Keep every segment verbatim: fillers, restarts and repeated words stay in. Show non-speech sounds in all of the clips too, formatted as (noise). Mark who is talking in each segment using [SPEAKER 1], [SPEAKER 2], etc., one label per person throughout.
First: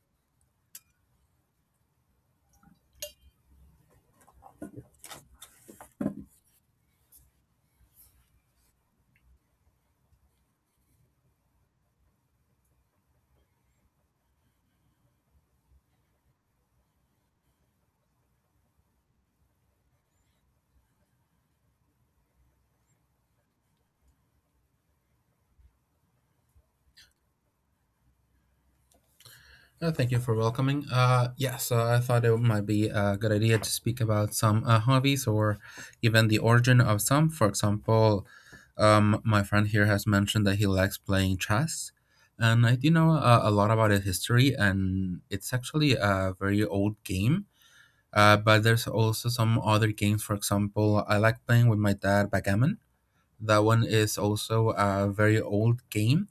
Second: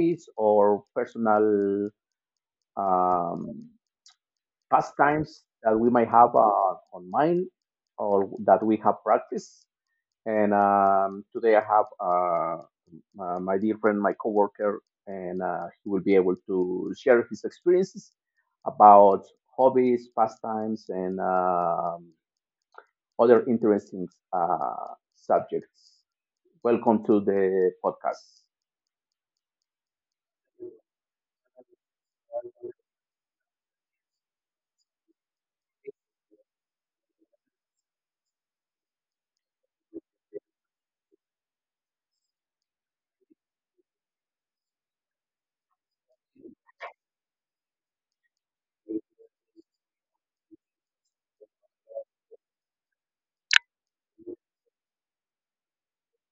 [SPEAKER 1] hobbies or personal um, pastimes that we might have uh, on mind or that we have practiced. And um, today I have uh, my, my dear friend, my coworker, and uh, he will be able to share his experiences about hobbies, pastimes, and um other interesting uh, subjects. Welcome to the podcast.
[SPEAKER 2] Uh, thank you for welcoming. Uh, yes, uh, I thought it might be a good idea to speak about some uh, hobbies or even the origin of some. For example, um, my friend here has mentioned that he likes playing chess, and I do know uh, a lot about its history, and it's actually a very old game. Uh, but there's also some other games. For example, I like playing with my dad backgammon. That one is also a very old game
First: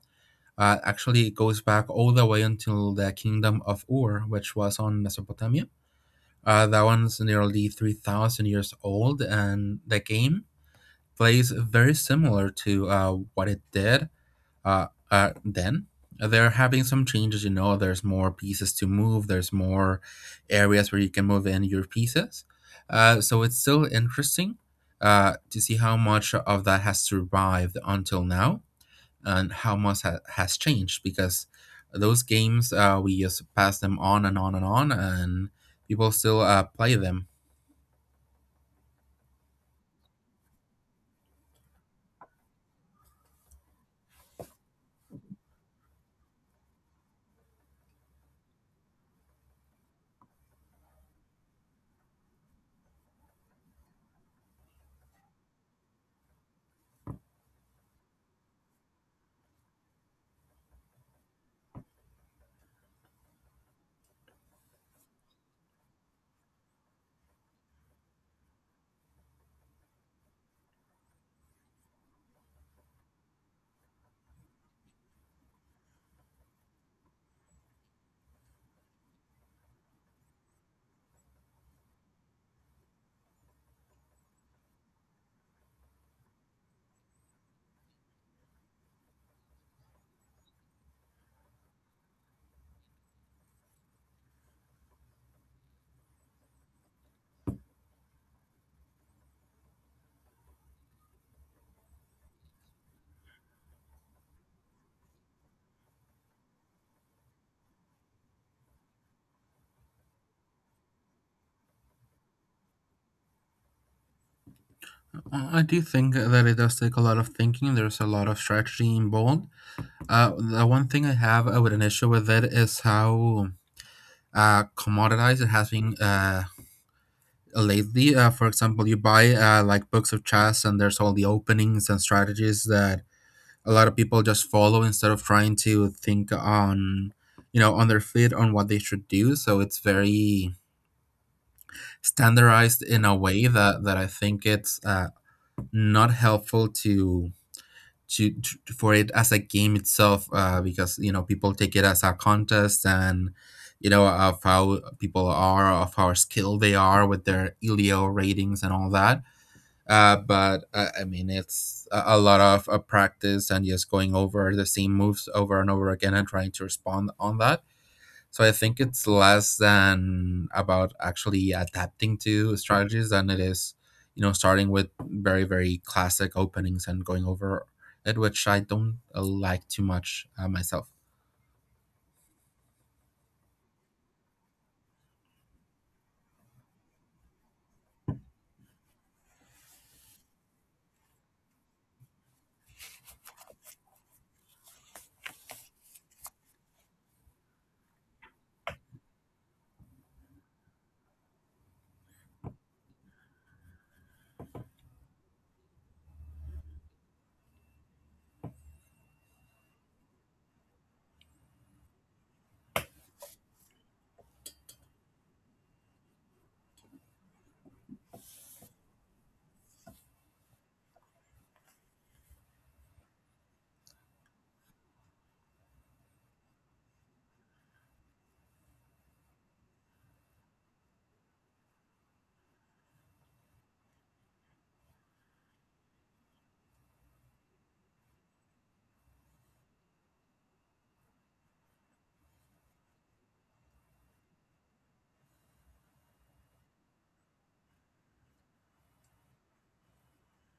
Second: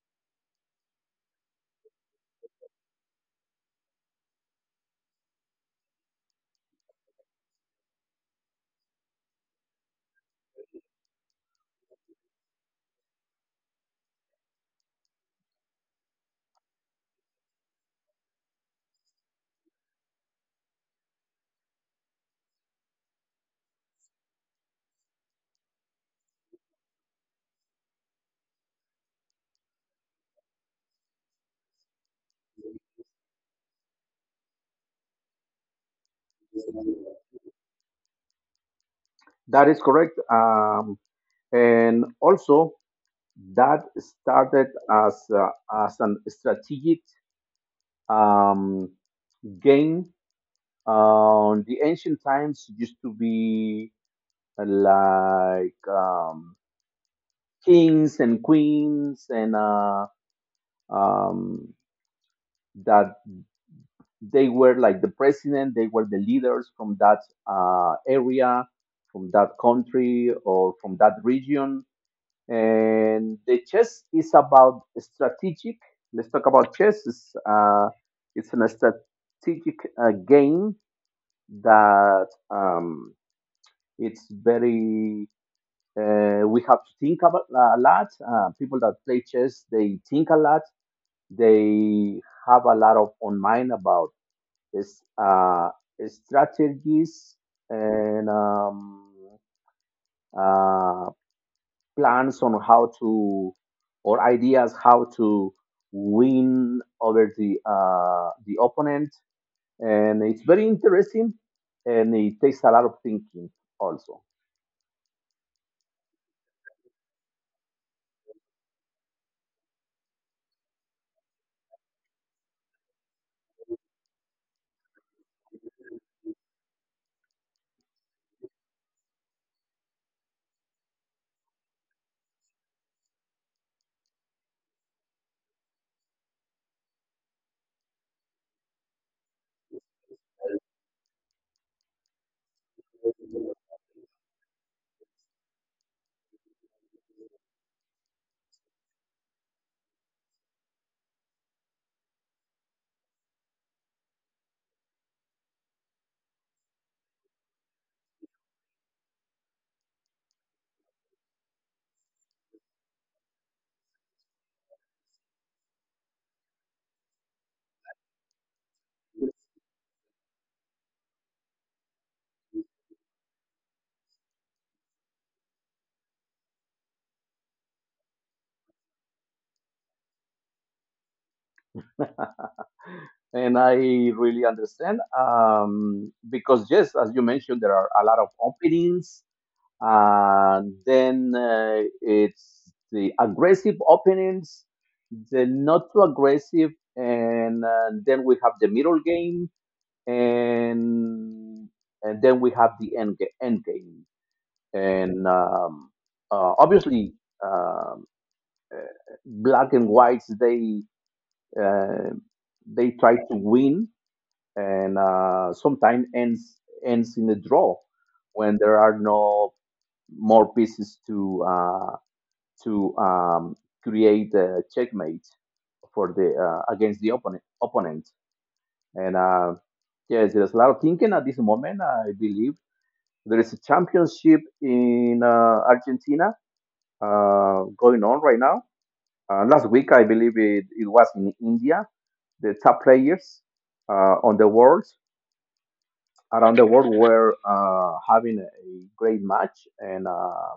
[SPEAKER 2] uh, Actually, it goes back all the way until the kingdom of Ur, which was on Mesopotamia. Uh, that one's nearly three thousand years old, and the game plays very similar to uh, what it did uh, uh, then. They're having some changes, you know, there's more pieces to move, there's more areas where you can move in your pieces. Uh, so it's still interesting uh, to see how much of that has survived until now and how much ha- has changed because those games uh, we just pass them on and on and on and people still uh, play them.
[SPEAKER 1] That is correct. Um, and also, that started as, uh, as an strategic um, game. Um, the ancient times used to be uh, like um, kings and queens, and uh, um, that they were like the president, they were the leaders from that uh, area, from that country, or from that region. And the chess is about strategic. Let's talk about chess. It's, uh, it's a strategic uh, game that um, it's very. Uh, we have to think about a lot. Uh, people that play chess, they think a lot. They have a lot of on mind about is uh, strategies and um, uh, plans on how to or ideas how to win over the uh, the opponent, and it's very interesting, and it takes a lot of thinking also.
[SPEAKER 2] Uh, i do think that it does take a lot of thinking. There's a lot of strategy involved. Uh, the one thing I have uh, with an issue with it is how uh, commoditized it has been uh, lately. Uh, for example, you buy uh, like books of chess and there's all the openings and strategies that a lot of people just follow instead of trying to think on, you know, on their feet on what they should do. So it's very standardized in a way that that I think it's uh, not helpful to to, to for it as a game itself. Uh, because, you know, people take it as a contest and, you know, of how people are, of how skilled they are with their elio ratings and all that. Uh, but uh, I mean, it's a, a lot of uh, practice and just going over the same moves over and over again and trying to respond on that. So I think it's less than about actually adapting to strategies than it is, you know, starting with very, very classic openings and going over it, which I don't uh, like too much uh, myself.
[SPEAKER 1] And I really understand, um, because yes, as you mentioned, there are a lot of openings. Uh, then uh, it's the aggressive openings, the not too aggressive, and uh, then we have the middle game, and and then we have the end, ga- end game. And um, uh, obviously, um, uh, black and whites, they uh, they try to win, and uh, sometimes ends ends in a draw when there are no more pieces to uh, to um, create a checkmate for the uh, against the opponent. Opponent, and uh, yes, there's a lot of thinking at this moment. I believe there is a championship in uh, Argentina uh, going on right now. Uh, last week, I believe it, it was in India. The top players uh, on the world around the world were uh, having a great match, and um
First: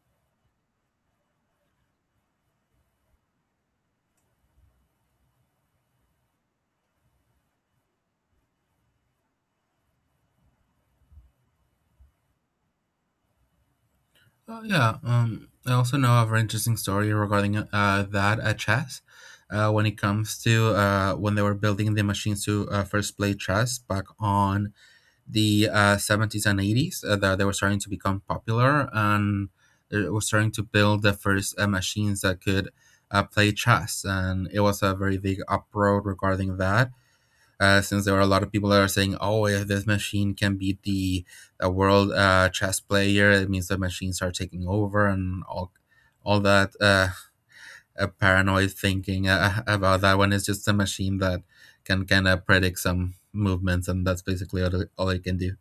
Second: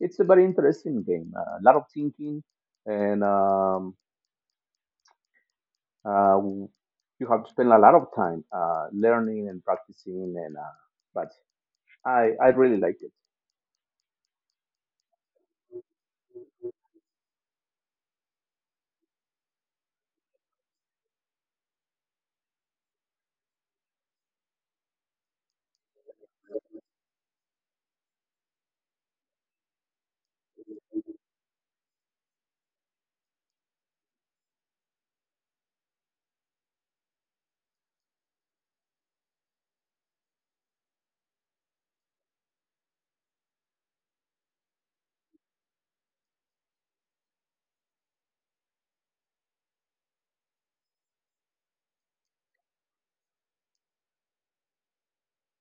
[SPEAKER 1] it's a very interesting game. Uh, a lot of thinking, and um, uh, you have to spend a lot of time uh, learning and practicing, and uh, but I, I really like it.
[SPEAKER 2] Oh yeah. Um, I also know of very interesting story regarding uh, that at chess. Uh, when it comes to uh, when they were building the machines to uh, first play chess back on the uh, seventies and eighties, uh, that they were starting to become popular and they were starting to build the first uh, machines that could uh, play chess. And it was a very big uproar regarding that, uh, since there are a lot of people that are saying, "Oh, if this machine can beat the a world uh, chess player, it means the machines are taking over," and all all that uh, uh, paranoid thinking uh, (laughs) about that one is just a machine that can kind of predict some movements, and that's basically all it, all it can do.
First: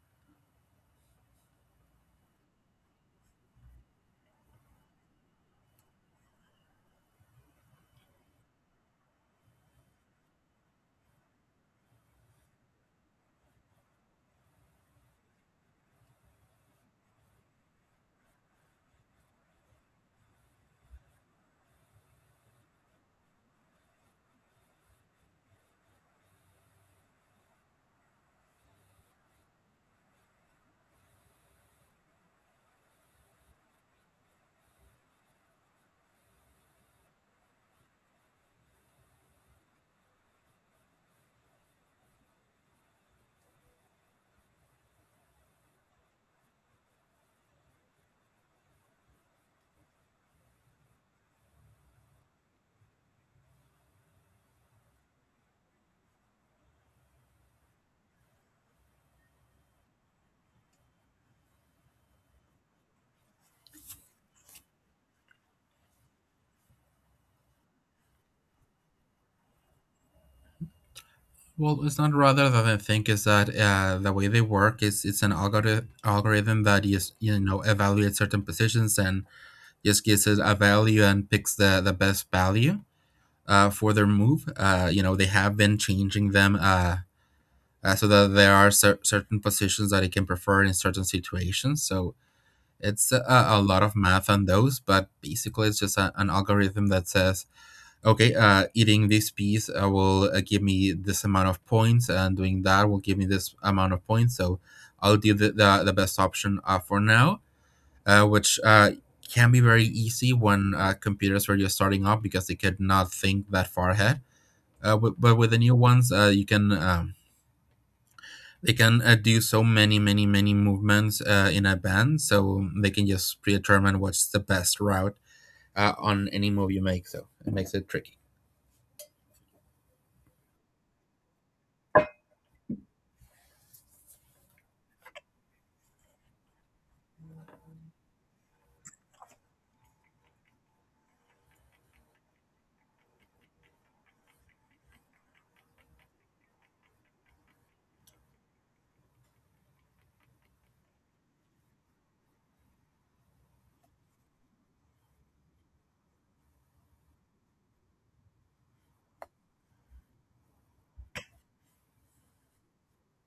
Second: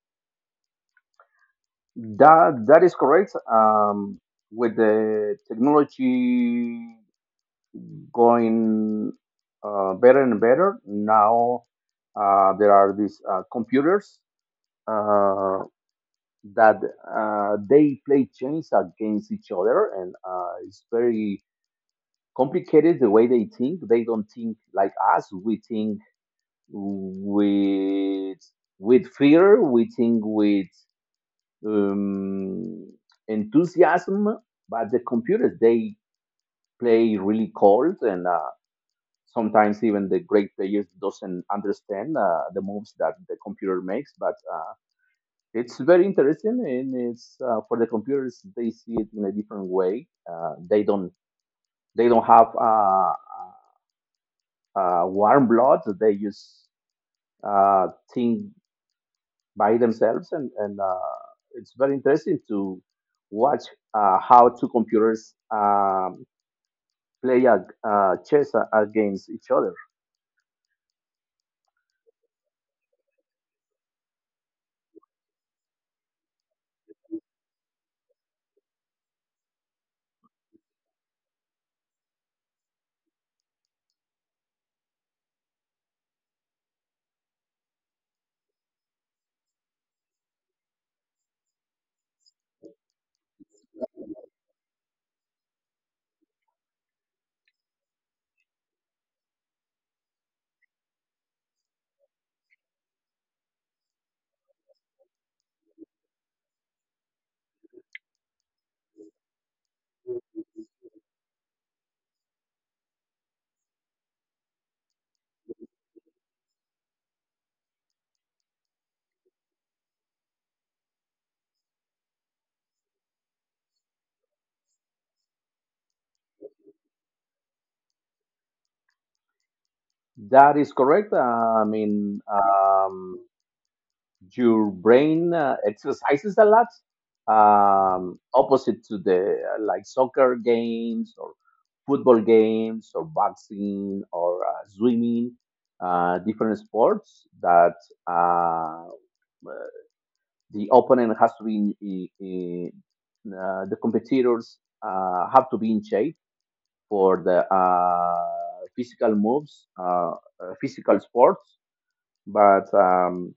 [SPEAKER 1] That that is correct. um, with the technology going uh, better and better now, uh, there are these uh, computers uh, that uh, they play chess against each other, and uh, it's very complicated the way they think. They don't think like us. We think with with fear, we think with um, enthusiasm, but the computers, they play really cold, and uh, sometimes even the great players doesn't understand uh, the moves that the computer makes. But uh, it's very interesting, and it's uh, for the computers, they see it in a different way. Uh, they don't they don't have uh, uh, warm blood. They just uh, think by themselves, and and uh, it's very interesting to watch uh, how two computers um, play a, uh, chess a- against each other.
[SPEAKER 2] Well, it's not rather that I think is that uh, the way they work is it's an algorithm algorithm that is, you know, evaluates certain positions and just gives it a value and picks the the best value uh, for their move. Uh, you know, they have been changing them uh, uh, so that there are cer- certain positions that he can prefer in certain situations. So it's a, a lot of math on those, but basically it's just a, an algorithm that says, okay, uh, eating this piece uh, will uh, give me this amount of points, and doing that will give me this amount of points. So I'll do the, the, the best option uh, for now, uh, which uh, can be very easy when uh, computers were just starting up because they could not think that far ahead. Uh, but but with the new ones, uh, you can um, they can uh, do so many, many, many movements uh, in a band, so um, they can just predetermine what's the best route uh, on any move you make. So it makes it tricky.
[SPEAKER 1] That is correct. Uh, I mean, um, your brain uh, exercises a lot, um, opposite to the uh, like soccer games or football games or boxing or uh, swimming, uh, different sports that uh, the opponent has to be in, in, in uh, the competitors uh, have to be in shape for the uh, physical moves, uh, uh, physical sports, but um,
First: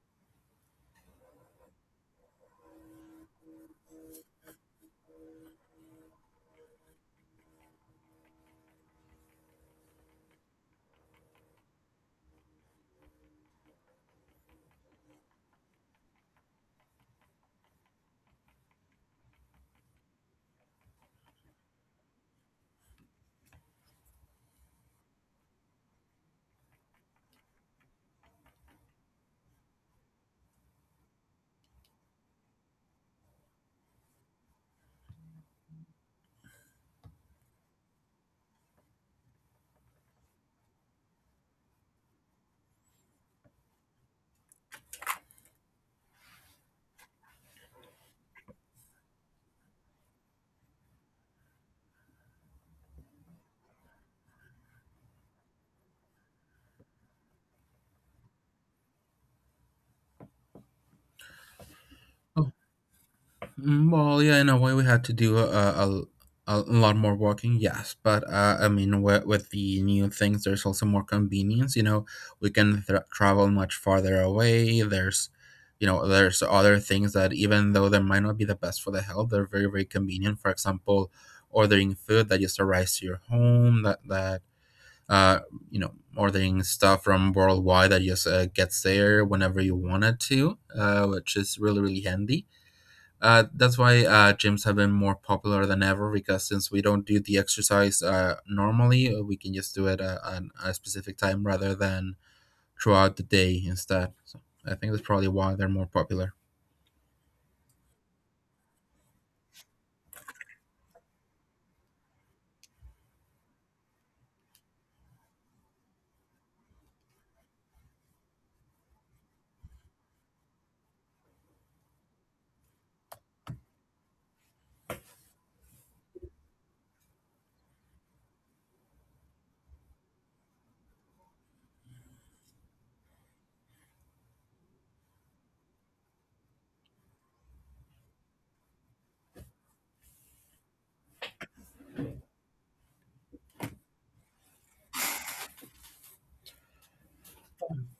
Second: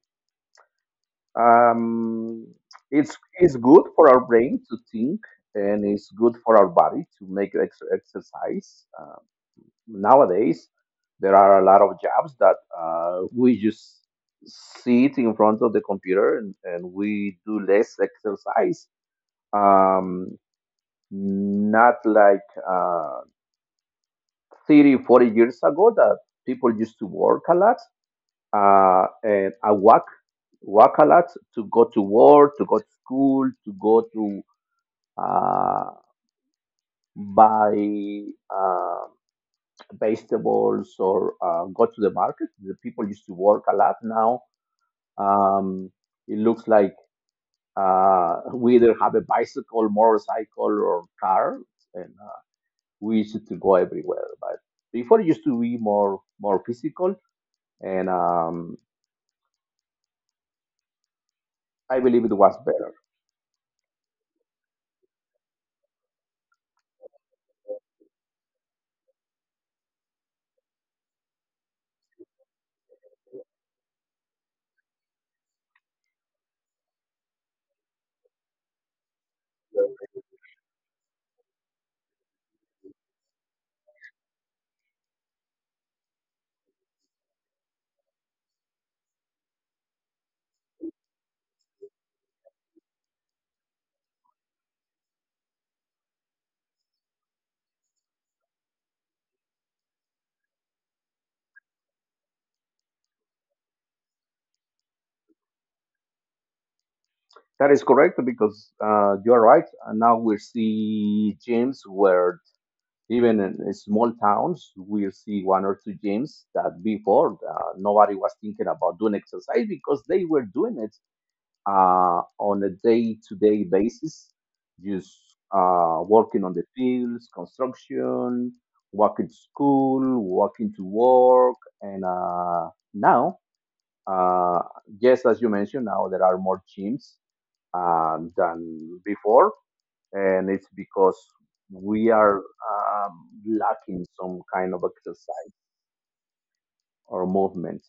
[SPEAKER 1] um, it's it's good for our brain to think, and it's good for our body to make ex- exercise. Uh, nowadays there are a lot of jobs that uh, we just sit in front of the computer, and, and we do less exercise, um, not like uh, thirty forty years ago, that people used to work a lot, uh, and a walk work a lot to go to work, to go to school, to go to uh, buy uh, vegetables or uh, go to the market. The people used to work a lot. Now, um, it looks like uh, we either have a bicycle, motorcycle, or car, and uh, we used to go everywhere. But before it used to be more more physical, and um, I believe it was better.
[SPEAKER 2] Mm, Well, yeah, in a way, we had to do a, a, a lot more walking, yes. But uh, I mean, with, with the new things, there's also more convenience. You know, we can th- travel much farther away. There's, you know, there's other things that even though they might not be the best for the health, they're very, very convenient. For example, ordering food that just arrives to your home. That that uh, you know, ordering stuff from worldwide that just uh, gets there whenever you want it to, uh, which is really, really handy. Uh, that's why uh, gyms have been more popular than ever because since we don't do the exercise uh, normally, uh, we can just do it uh, at a specific time rather than throughout the day instead. So I think that's probably why they're more popular.
[SPEAKER 1] That is correct, because uh, you are right. And now we see gyms where even in in small towns, we see one or two gyms that before uh, nobody was thinking about doing exercise because they were doing it uh, on a day-to-day basis, just uh, working on the fields, construction, walking to school, walking to work, and uh, now, uh, yes, as you mentioned, now there are more gyms um, than before, and it's because we are um, lacking some kind of exercise or movement.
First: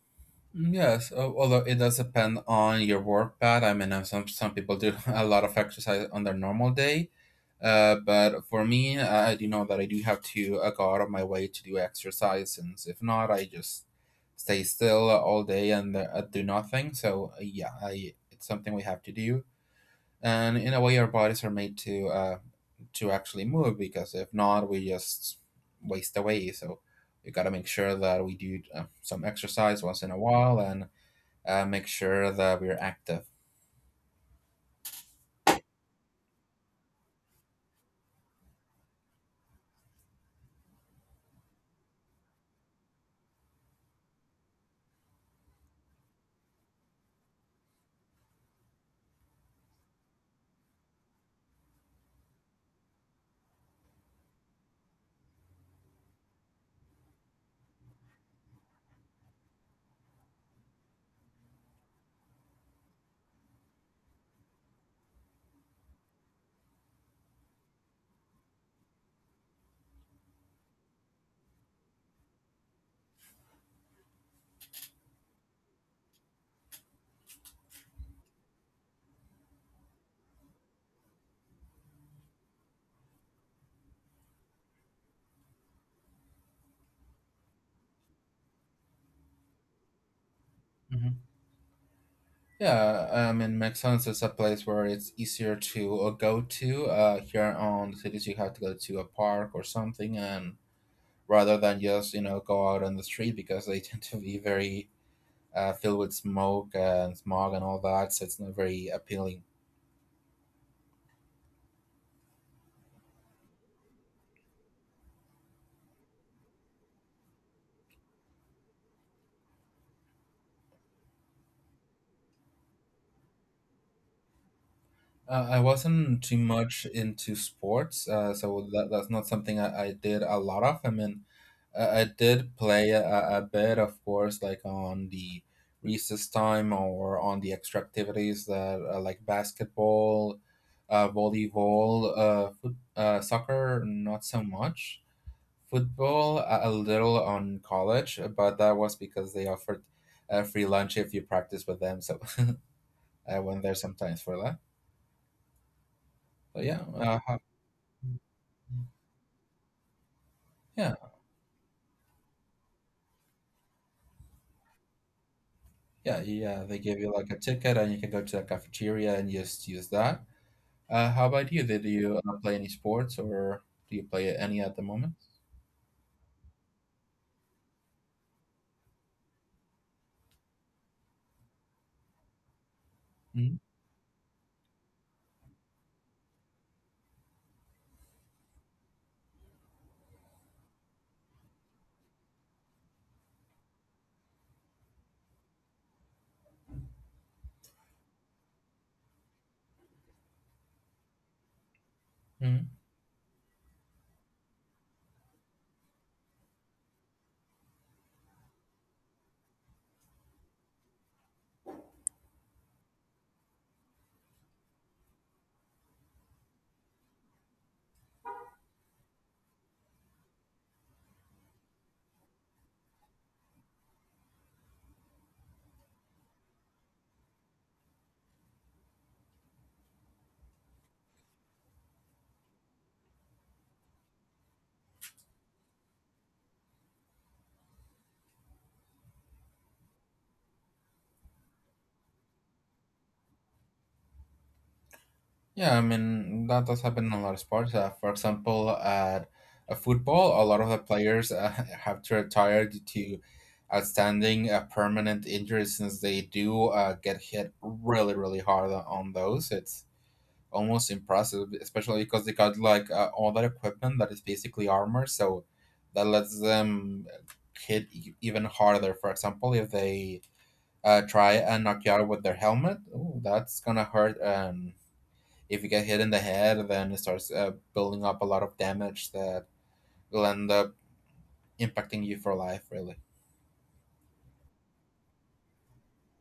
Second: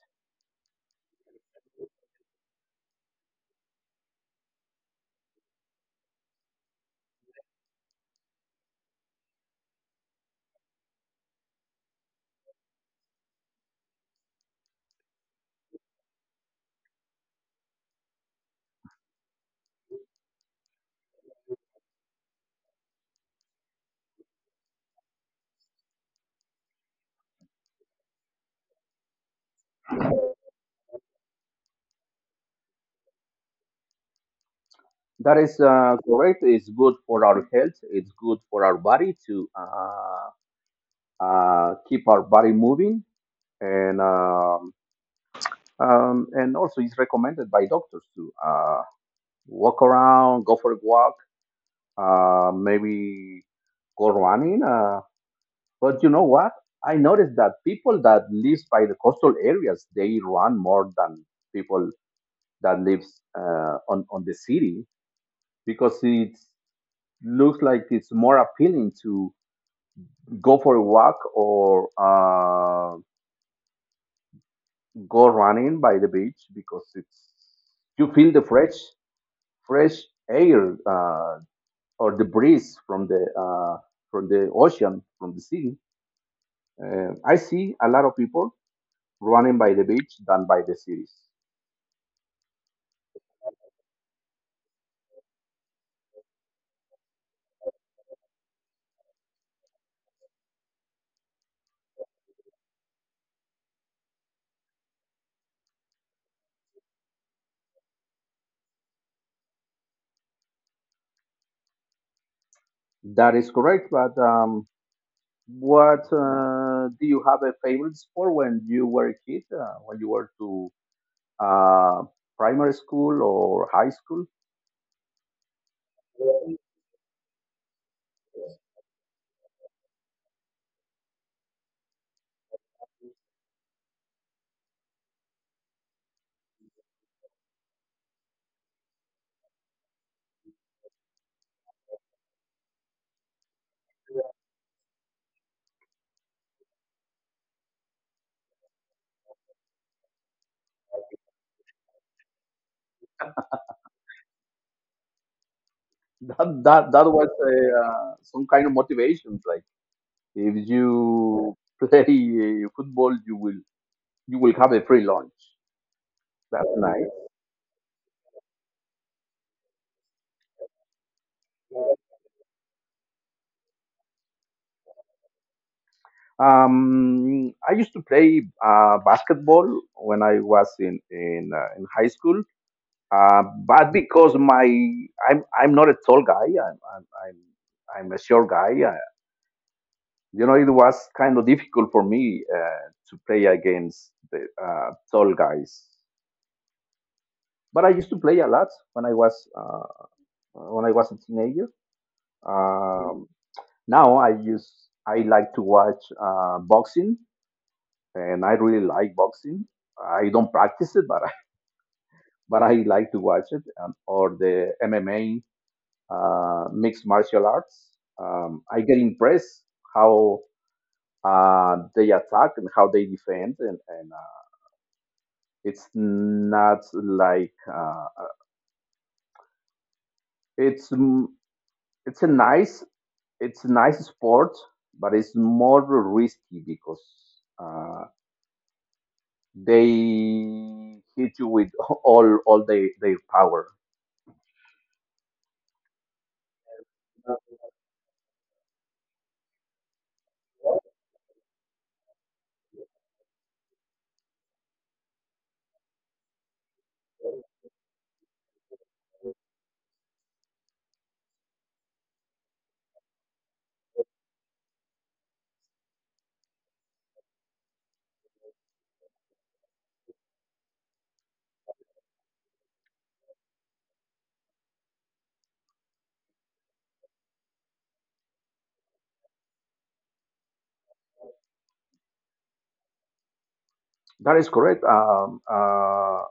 [SPEAKER 2] Mm, Yes, al- although it does depend on your work path. I mean, uh, some some people do (laughs) a lot of exercise on their normal day, uh, but for me, I I do know that I do have to uh, go out of my way to do exercise, since if not, I just stay still all day and uh, do nothing. So uh, yeah, I, it's something we have to do, and in a way, our bodies are made to uh, to actually move because if not, we just waste away. So we got to make sure that we do uh, some exercise once in a while and uh, make sure that we're active.
[SPEAKER 1] That is uh, correct. It's good for our health. It's good for our body to uh, uh, keep our body moving, and um, um, and also it's recommended by doctors to uh, walk around, go for a walk, uh, maybe go running. Uh, but you know what? I noticed that people that live by the coastal areas, they run more than people that lives uh, on on the city, because it looks like it's more appealing to go for a walk or uh, go running by the beach, because it's you feel the fresh fresh air, uh, or the breeze from the uh, from the ocean, from the sea. Uh, I see a lot of people running by the beach than by the cities.
[SPEAKER 2] Mhm. Yeah, I mean, McDonald's is a place where it's easier to uh, go to. Uh, here on the cities, you have to go to a park or something, and rather than just, you know, go out on the street because they (laughs) tend to be very uh, filled with smoke and smog and all that, so it's not very appealing.
[SPEAKER 1] That is correct. But um, what uh, do you have a favorite sport when you were a kid? Uh, when you were to uh, primary school or high school?
[SPEAKER 2] Uh, I wasn't too
[SPEAKER 1] (laughs)
[SPEAKER 2] much into sports, uh, so that, that's not something I, I did a lot of. I mean, I, I did play a, a bit, of course, like on the recess time or on the extra activities that uh, like basketball, uh, volleyball, uh, foot, uh, soccer, not so much. Football, a, a little on college, but that was because they offered uh, free lunch if you practice with them. So (laughs) I went there sometimes for that.
[SPEAKER 1] That
[SPEAKER 2] But
[SPEAKER 1] that
[SPEAKER 2] yeah,
[SPEAKER 1] that was
[SPEAKER 2] uh, how-
[SPEAKER 1] a, uh, some kind of motivation. Like if
[SPEAKER 2] Yeah,
[SPEAKER 1] you (laughs) play uh, football, you will you will have a free lunch.
[SPEAKER 2] yeah,
[SPEAKER 1] That's
[SPEAKER 2] yeah. They give
[SPEAKER 1] nice.
[SPEAKER 2] you like a ticket, and you can go to the cafeteria and just use that. Uh, how about you? Did you uh, play any sports, or do you play any at the moment?
[SPEAKER 1] Um, I used to play uh, basketball when I was in in, uh, in high school. Uh, but because my I'm I'm not a tall guy. I'm I'm I'm, I'm a short guy. Uh, you know, it was kind of difficult for me uh, to play against the uh, tall guys. But I used to play a lot when I was uh, when I was a teenager.
[SPEAKER 2] Mm-hmm.
[SPEAKER 1] Um, now I use I like to watch uh, boxing, and I really like boxing. I don't practice it, but I, (laughs) but I like to watch it, um, or the M M A, uh, mixed martial arts. Um, I get impressed how uh, they attack and how they defend, and, and uh, it's not like uh, it's mm, it's a nice it's a nice sport, but it's more risky, because uh, they hit you with (laughs) all all their, their power.
[SPEAKER 2] Yeah, I mean that does happen in a lot of sports. Uh, for example, at uh, football, a lot of the players uh, (laughs) have to retire due to outstanding uh, permanent injuries since they do uh, get hit really, really hard on those. It's almost impressive, especially because they got like uh, all that equipment that is basically armor, so that lets them hit e- even harder. For example, if they uh, try and knock you out with their helmet, ooh, that's gonna hurt. Um, if you get hit in the head, then it starts uh, building up a lot of damage that will end up impacting you for life, really.
[SPEAKER 1] That is correct. Um, uh,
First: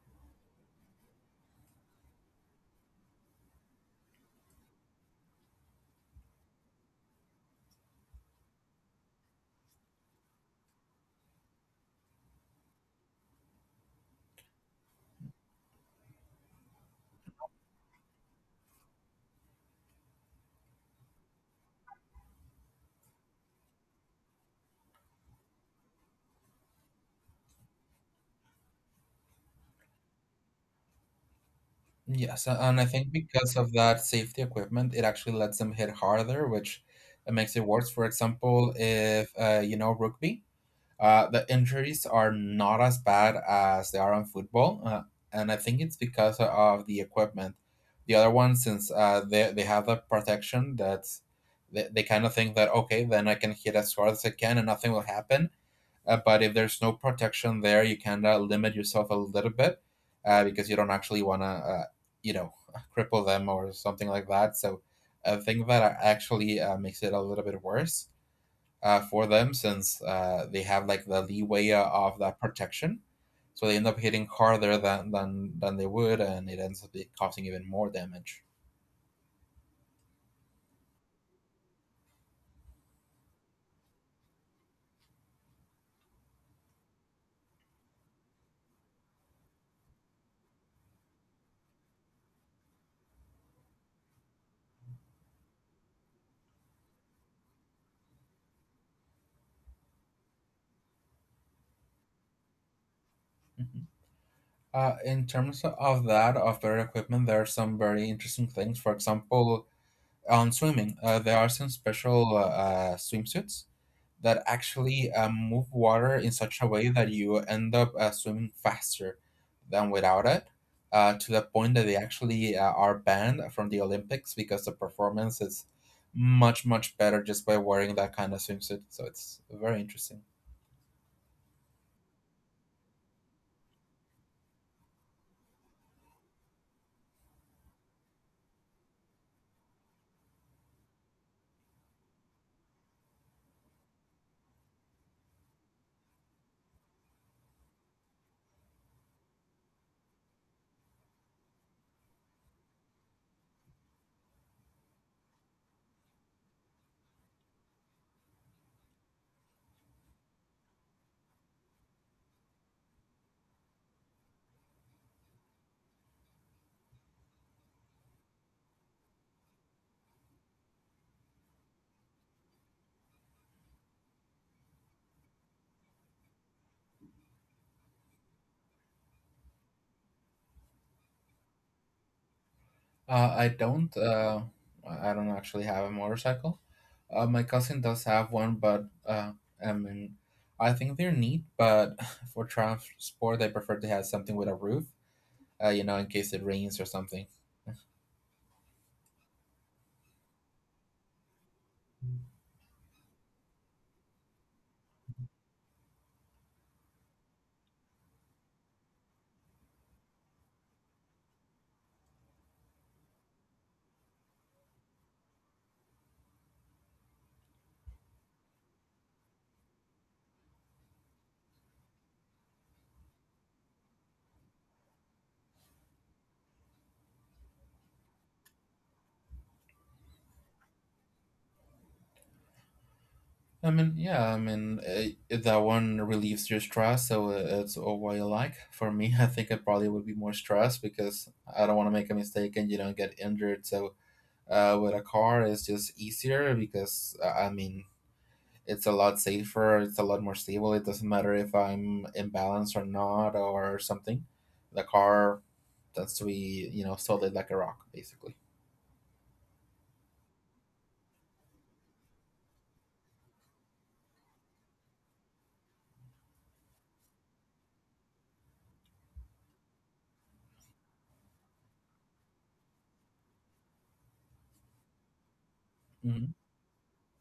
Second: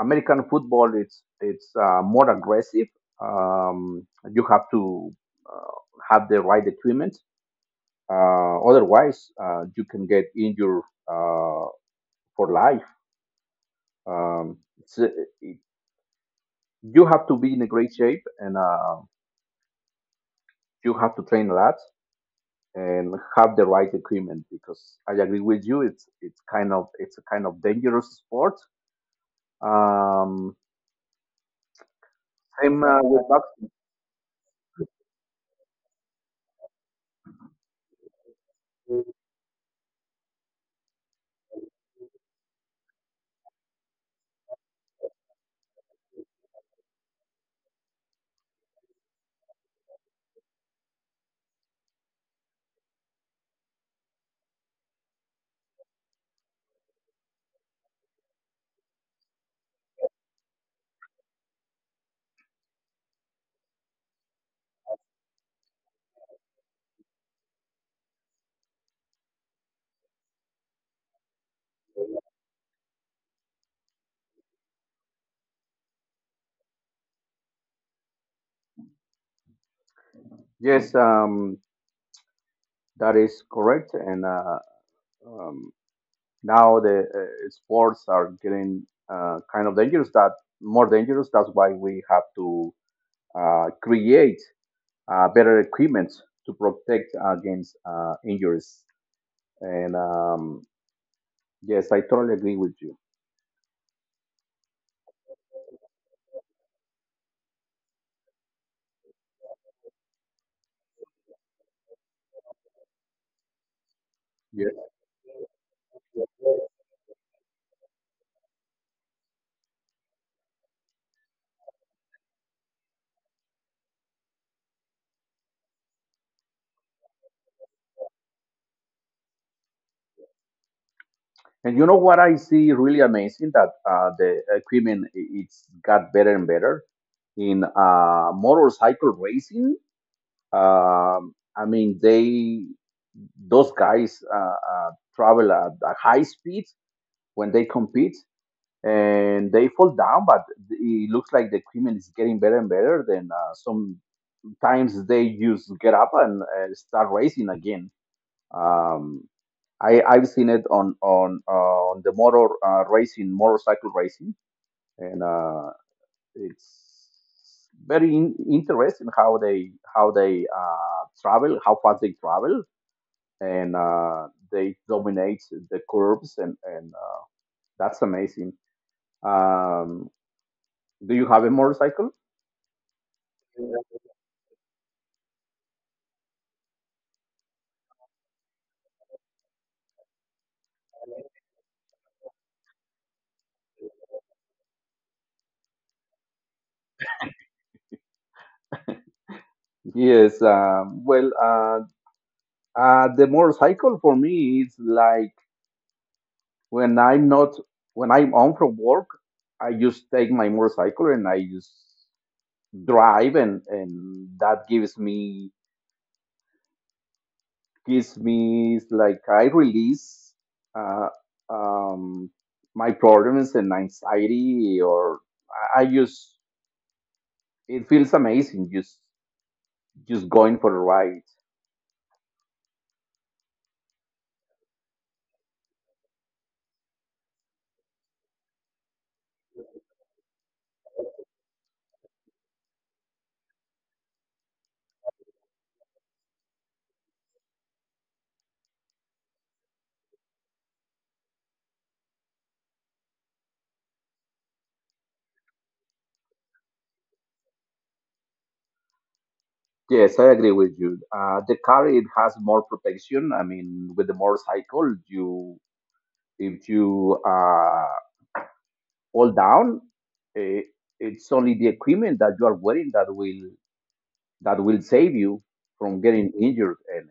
[SPEAKER 1] American football, it's it's uh, more aggressive. Um, you have to uh, have the right equipment. Uh, otherwise, uh, you can get injured uh, for life. Um, it's, uh, it, you have to be in a great shape, and uh, you have to train a lot and have the right equipment. Because I agree with you, it's it's kind of it's a kind of dangerous sport. Um,
[SPEAKER 2] Yes, a- and I
[SPEAKER 1] same uh,
[SPEAKER 2] think
[SPEAKER 1] with
[SPEAKER 2] because of that safety equipment, it actually lets them hit harder, which uh, makes it worse. For example,
[SPEAKER 1] boxing.
[SPEAKER 2] if uh, you know rugby, Uh, the injuries are not as bad as they are in football, uh, and I think it's because of the equipment. The other one, since uh, they, they have the protection that they, they kind of think that, okay, then I can hit as hard as I can and nothing will happen. Uh, but if there's no protection there, you kind of limit yourself a little bit uh, because you don't actually want to, uh, you know, (laughs) cripple them or something like that. So I think that actually uh, makes it a little bit worse uh, for them since uh, they have like the leeway of that protection. So they end up hitting harder than than, than they would, and it ends up causing even more damage.
[SPEAKER 1] Yes, um, that is correct. And uh, um, now the uh, sports are getting uh, kind of dangerous. That more dangerous. That's why we have to uh, create uh, better equipment to protect against uh, injuries. And um, yes, I totally agree with you.
[SPEAKER 2] Mm-hmm. Uh, in terms of that, of better equipment, there are some very interesting things. For example, on swimming, uh, there are some special uh, swimsuits that
[SPEAKER 1] Yes.
[SPEAKER 2] actually um, move water in such a way that you end up uh, swimming faster than without it, uh, to the point that they actually uh, are banned from the Olympics because the performance is much, much better just by wearing that kind of swimsuit. So it's very interesting.
[SPEAKER 1] And you know what I see really amazing, that uh, the equipment, i- it's got better and better in uh, motorcycle racing. Um, I mean, they those guys uh, uh, travel at, at high speeds when they compete, and they fall down, but it looks like the equipment is getting better and better. Then uh, sometimes they just get up and uh, start racing again. Um, I, I've seen it on on uh, on the motor uh, racing motorcycle racing, and uh, it's very in- interesting how they how they uh, travel, how fast they travel, and uh, they dominate the curves, and and uh, that's amazing. Um, do you have a motorcycle?
[SPEAKER 2] Uh, I don't. Uh, I I don't actually have a motorcycle. Uh, my cousin does have one, but uh, I mean, I think they're neat. But (laughs) for transport, I prefer to have something with a roof, uh, you know, in case it rains or something.
[SPEAKER 1] Yes, um, well, uh, uh, the motorcycle for me is like when I'm not when I'm home from work, I just take my motorcycle and I just drive, and and that gives me Kismis, like I release uh, um, my problems and anxiety, or I I just it feels amazing just just going for a ride.
[SPEAKER 2] I mean, yeah, I mean, uh, that one relieves your stress, so uh, it's all what you like. For me, (laughs) I think it probably would be more stress because I don't want to make a mistake and, you know, get injured. So uh, with a car, it's just easier because, uh, I mean, it's a lot safer, it's a lot more stable. It doesn't matter if I'm imbalanced or not or something. The car tends to be, you know, solid like a rock, basically.
[SPEAKER 1] Yes, I agree with you. Uh, the car, it has more protection. I mean, with the motorcycle, you if you uh, fall down, eh, it's only the equipment that you are wearing that will that will save you from getting injured. And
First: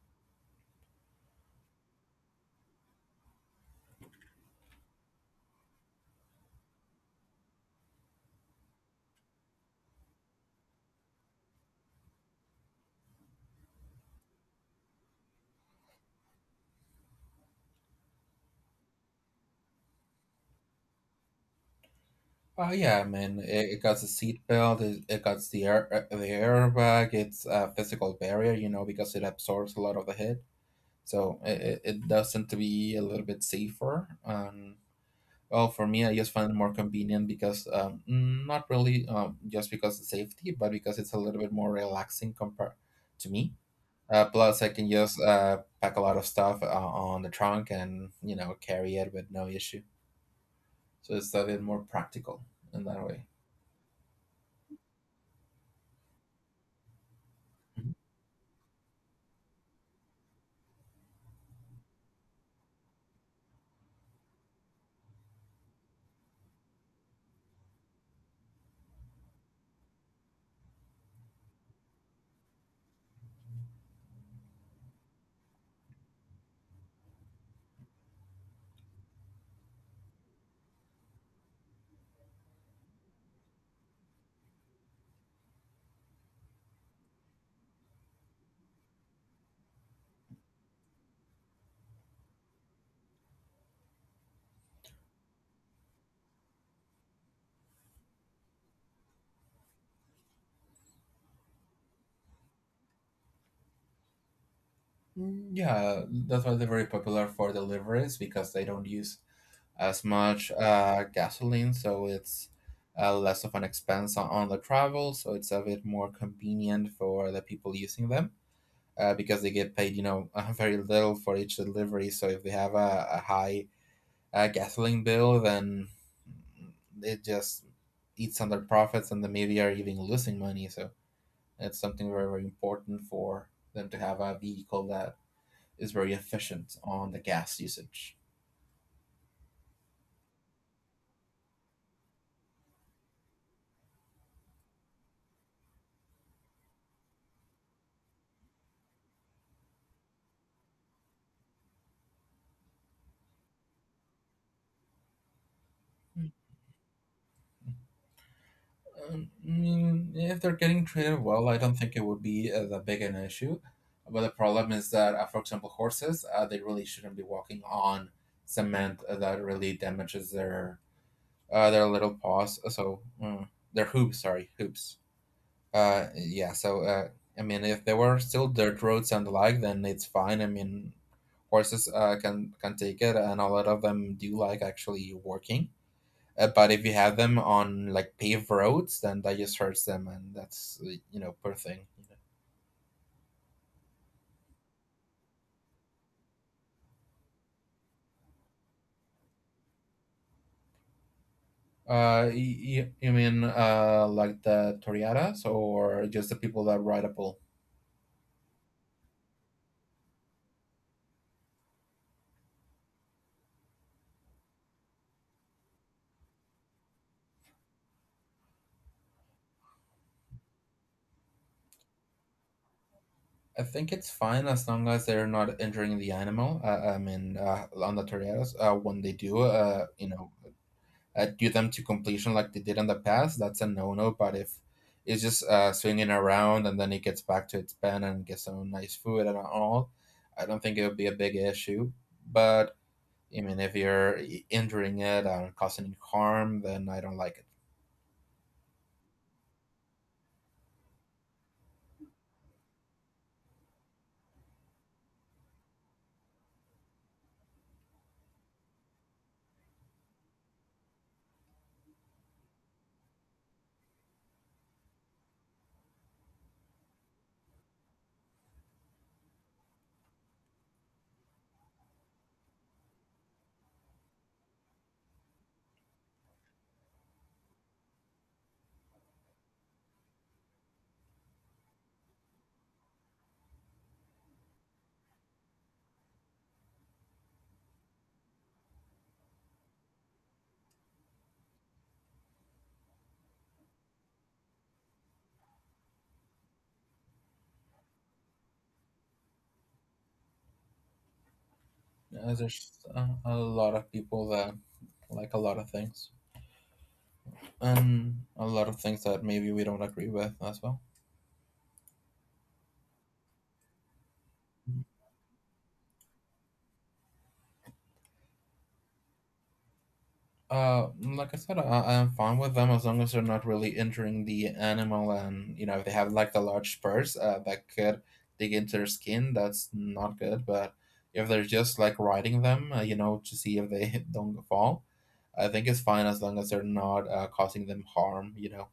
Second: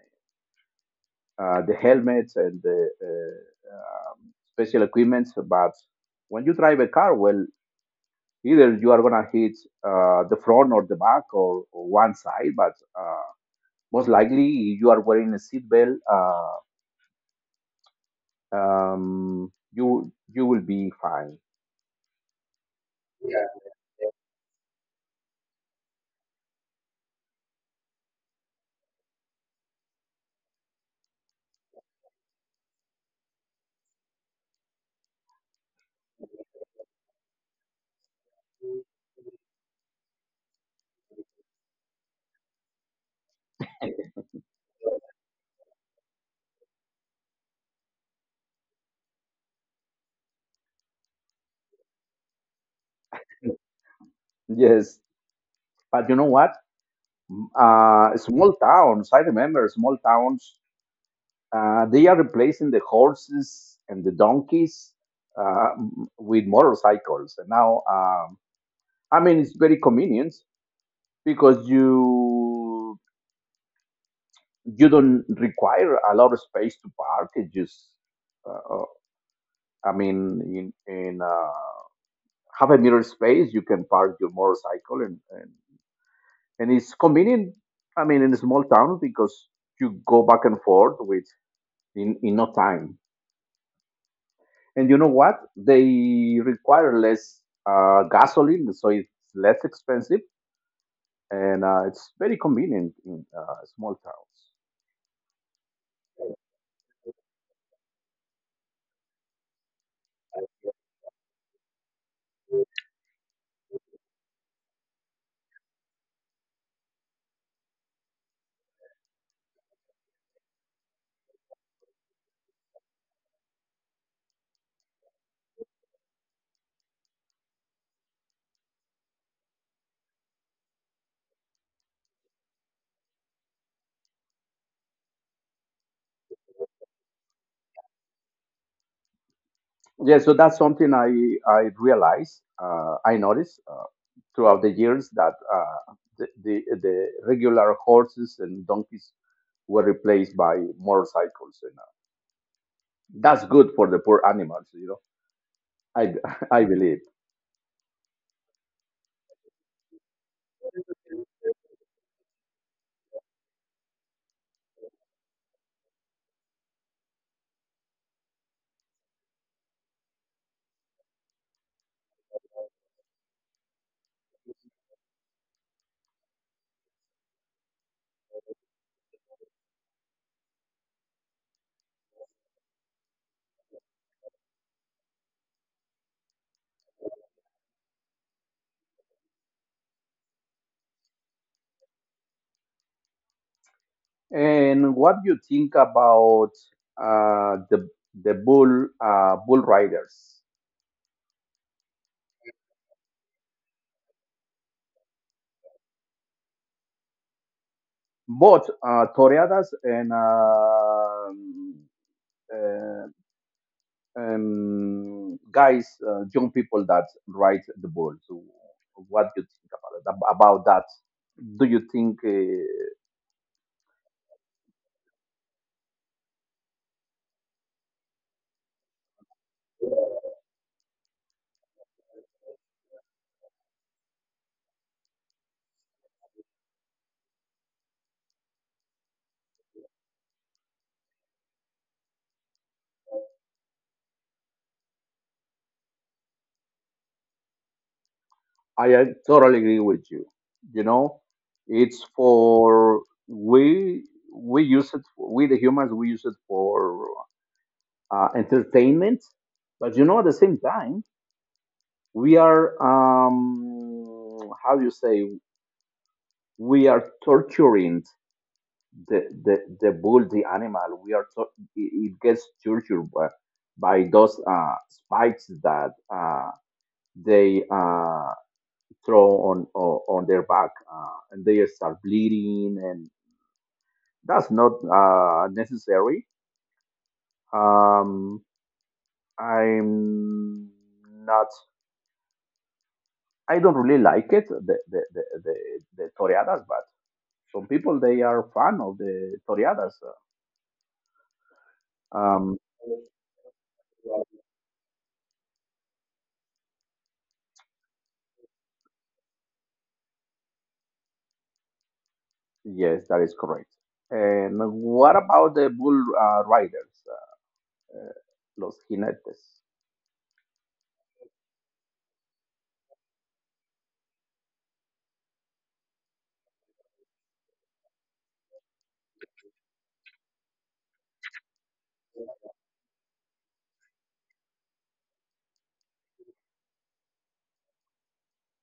[SPEAKER 1] uh, the helmets and the uh, um, special equipments. But when you drive a car, well, either you are gonna hit uh, the front or the back, or, or one side, but uh, most likely you are wearing a seatbelt. Uh, um, you you will be fine.
[SPEAKER 2] Oh yeah, I mean
[SPEAKER 1] Yeah.
[SPEAKER 2] it, it got the seatbelt, it, it got the air uh, the airbag. It's a physical barrier, you know, because it absorbs a lot of the hit. So it, it it does tend to be a little bit safer. Um, well, for me, I just find it more convenient because um, mm, not really, um, just because of safety, but because it's a little bit more relaxing compared to me. Uh, plus, I can just uh, pack a lot of stuff uh, on the trunk and, you know, carry it with no issue, so it's a bit more practical in that way.
[SPEAKER 1] Yes, but you know what? Uh, small towns. I remember small towns. Uh, they are replacing the horses and the donkeys uh, with motorcycles. And now, um, I mean, it's very convenient because you you don't require a lot of space to park. It just, uh, uh, I mean, in in uh, half a meter space, you can park your motorcycle, and and, and it's convenient. I mean, in a small town because you go back and forth with in in no time. And you know what? They require less uh, gasoline, so it's less expensive and uh, it's very convenient in uh, small towns.
[SPEAKER 2] Mm, Yeah, that's why they're very popular for deliveries, because they don't use as much uh, gasoline, so it's uh, less of an expense on, on the travel. So it's a bit more convenient for the people using them, uh, because they get paid, you know, (laughs) uh, very little for each delivery. So if they have a, a high uh, gasoline bill, then it just eats on their profits, and the media are even losing money. So it's something very, very important for them to have a vehicle that is very efficient on the gas usage.
[SPEAKER 1] Yeah, so that's something I I realized, uh, I noticed, uh, throughout the years that uh, the, the the regular horses and donkeys were replaced by motorcycles, and uh, that's good for the poor animals. You know, I
[SPEAKER 2] Mm.
[SPEAKER 1] (laughs) I believe.
[SPEAKER 2] Um, I mean, if they're getting treated well, I don't think it would be uh, that big an issue. But the problem is that, uh, for example, horses, uh, they really shouldn't be walking on cement, uh, that really damages their uh, their little paws. So mm, their hooves, sorry, hooves. Uh, yeah. So uh, I mean, if there were still dirt roads and the like, then it's fine. I mean, horses uh, can can take it, and a lot of them do like actually working. Uh, but if you have them on like paved roads, then that just hurts them, and that's, uh, you know, poor thing.
[SPEAKER 1] And what do you think about uh, the the bull uh, bull riders?
[SPEAKER 2] Uh, you, you mean uh like the toriadas or just the people that ride a bull?
[SPEAKER 1] Both uh, toreadas and uh, uh, um, guys, uh, young people that ride the bull. So, what do you think about it? Ab- About that, do you think uh,
[SPEAKER 2] I think it's fine as long as they're not injuring the animal. Uh, I mean, uh, on the toriadas, uh, when they do, uh, you know, uh, do them to completion like they did in the past, that's a no no. But if it's just uh, swinging around and then it gets back to its pen and gets some nice food and all, I don't think it would be a big issue. But I mean, if you're injuring it and causing it harm, then I don't like it.
[SPEAKER 1] I uh, totally agree with you? You know, it's for we we use it, we the humans, we use it for uh, entertainment. But you know, at the same time, we are, um, how do you say, we are torturing the the, the bull, the animal. We are tor-, it it gets tortured by, by those uh, spikes that uh, they uh, throw on, on on their back, uh, and they start bleeding, and that's not uh, necessary. Um, I'm not I don't really like it, the the the, the, the toreadas, but some people they are fan of the toreadas. uh,
[SPEAKER 2] Uh,
[SPEAKER 1] Um,
[SPEAKER 2] There's a, a lot of people that like a lot of things, and a lot of things that maybe we don't agree with as well.
[SPEAKER 1] yes, that is correct. And what about the bull uh, riders, uh, los jinetes? (laughs)
[SPEAKER 2] Uh, like I said, I, I'm fine with them as long as they're not really injuring the animal, and you know, if they have like the large spurs, uh, that could dig into their skin. That's not good. But if they're just like riding them, uh, you know, to see if they (laughs) don't fall, I think it's fine as long as they're not uh, causing them harm. You know.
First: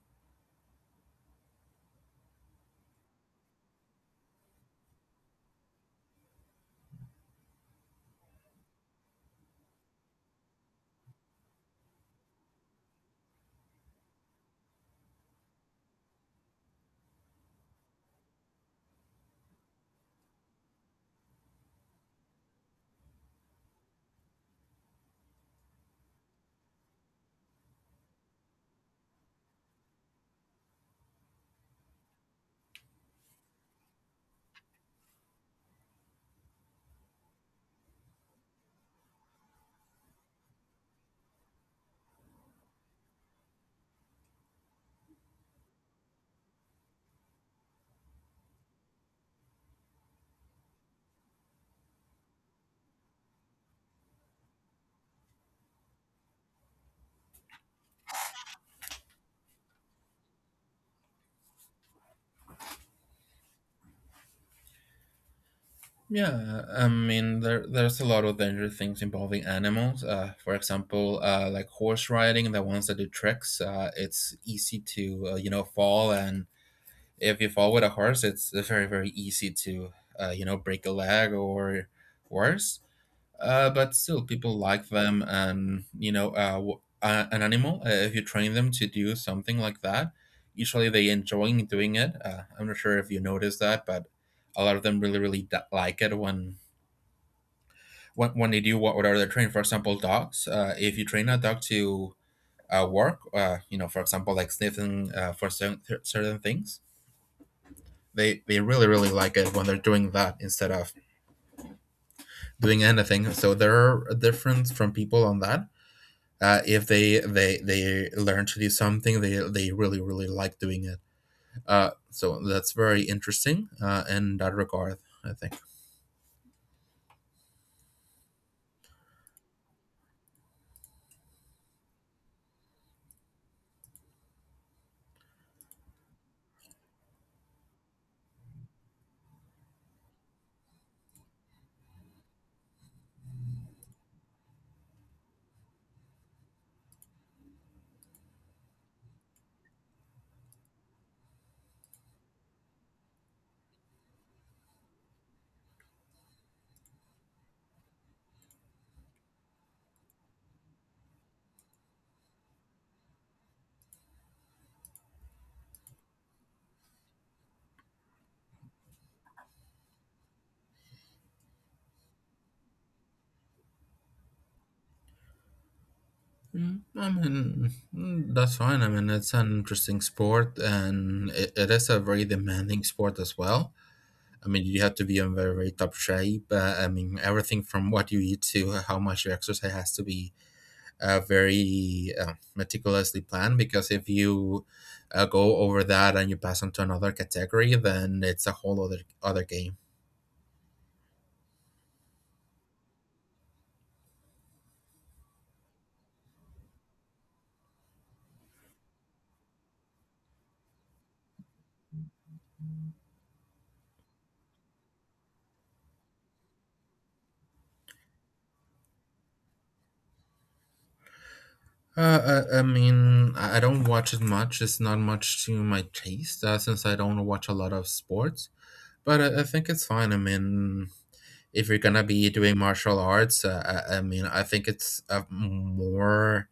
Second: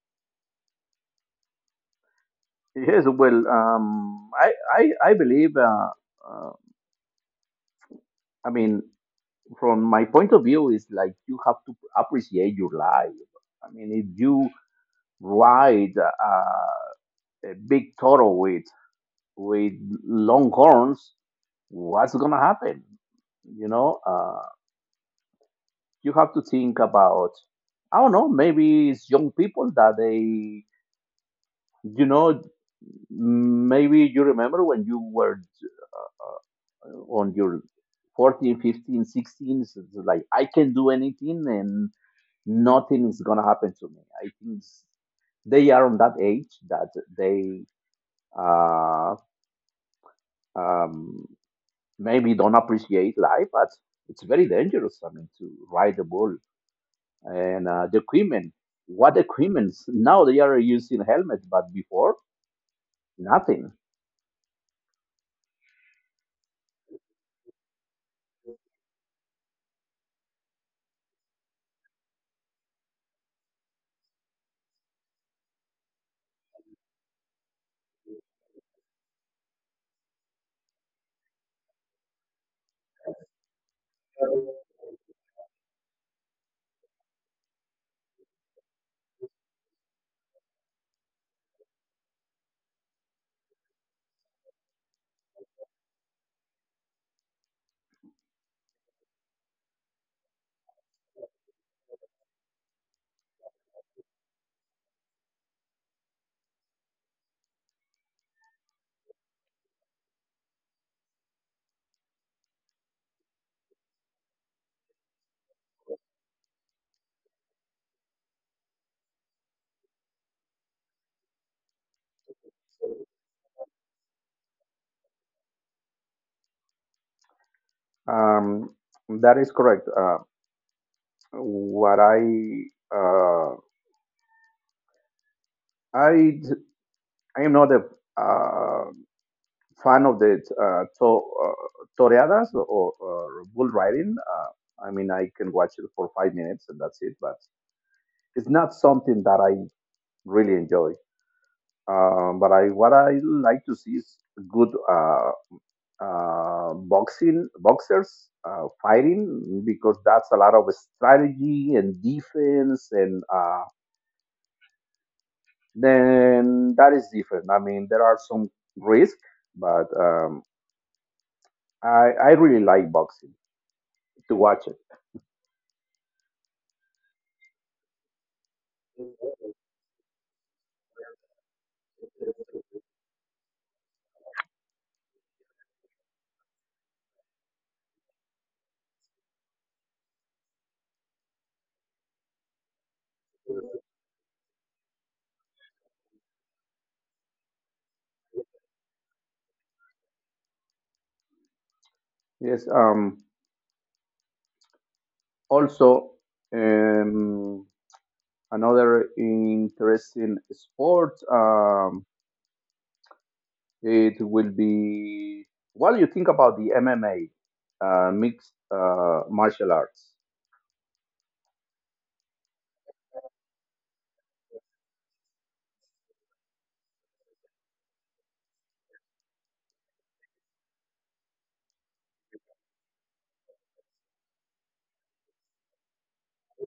[SPEAKER 1] Yes, well, um, I I I believe. Uh, uh, I mean, from my point of view, is like you have to appreciate your life. I mean, if you ride uh, a big toro with with long horns, what's going to happen? You know, uh, you have to think about, I don't know, maybe it's young people that they, you know, maybe you remember when you were on your fourteen, fifteen, sixteen. So it's like, I can do anything and nothing is going to happen to me. I think it's- they are on that age that they uh, um, maybe don't appreciate life, but it's very dangerous. I mean, to ride the bull and uh, the equipment. What equipment? Now they are using helmets, but before nothing.
[SPEAKER 2] Yeah, I mean, there there's a lot of dangerous things involving animals. Uh, for example, uh, like horse riding, the ones that do tricks. Uh, it's easy to, uh, you know, fall. And if you fall with a horse, it's very, very easy to, uh, you know, break a leg or worse. Uh, but still, people like them, and you know, uh, w- uh, an animal. Uh, if you train them to do something like that, usually they enjoy doing it. Uh, I'm not sure if you notice that, but a lot of them really really d- like it when when when they do what what are they're trained. For example, dogs. Uh, if you train a dog to, uh, work, uh, you know, for example, like sniffing uh, for certain certain things, they they really really like it when they're doing that instead of doing anything. So there are difference from people on that, uh, if they they they learn to do something, they they really really like doing it. Uh, so that's very interesting, uh, in that regard, I think.
[SPEAKER 1] Um, that is correct. Uh, what I uh, I I am not a uh, fan of the uh, to, uh, toreadas, or, or bull riding. Uh, I mean, I can watch it for five minutes and that's it, but it's not something that I really enjoy. Um, but I what I like to see is good uh, uh, boxing boxers uh, fighting, because that's a lot of strategy and defense, and uh, then that is different. I mean, there are some risk, but um, I I really like boxing to watch it.
[SPEAKER 2] Mm, I mean, mm, that's fine. I mean, it's an interesting sport, and it, it is a very demanding sport as well. I mean, you have to be in very, very top shape. Uh, I mean, everything from what you eat to how much you exercise has to be uh, very uh, meticulously planned, because if you uh, go over that and you pass on to another category, then it's a whole other other game.
[SPEAKER 1] Yes. Um, also, um, another interesting sport. Um, It will be, well, you think about the M M A, uh, mixed uh, martial arts.
[SPEAKER 2] Uh, I, I mean, I I don't watch it much. It's not much to my taste, uh, since I don't watch a lot of sports. But I, I think it's fine. I mean, if you're gonna be doing martial arts, uh, I, I mean, I think it's a more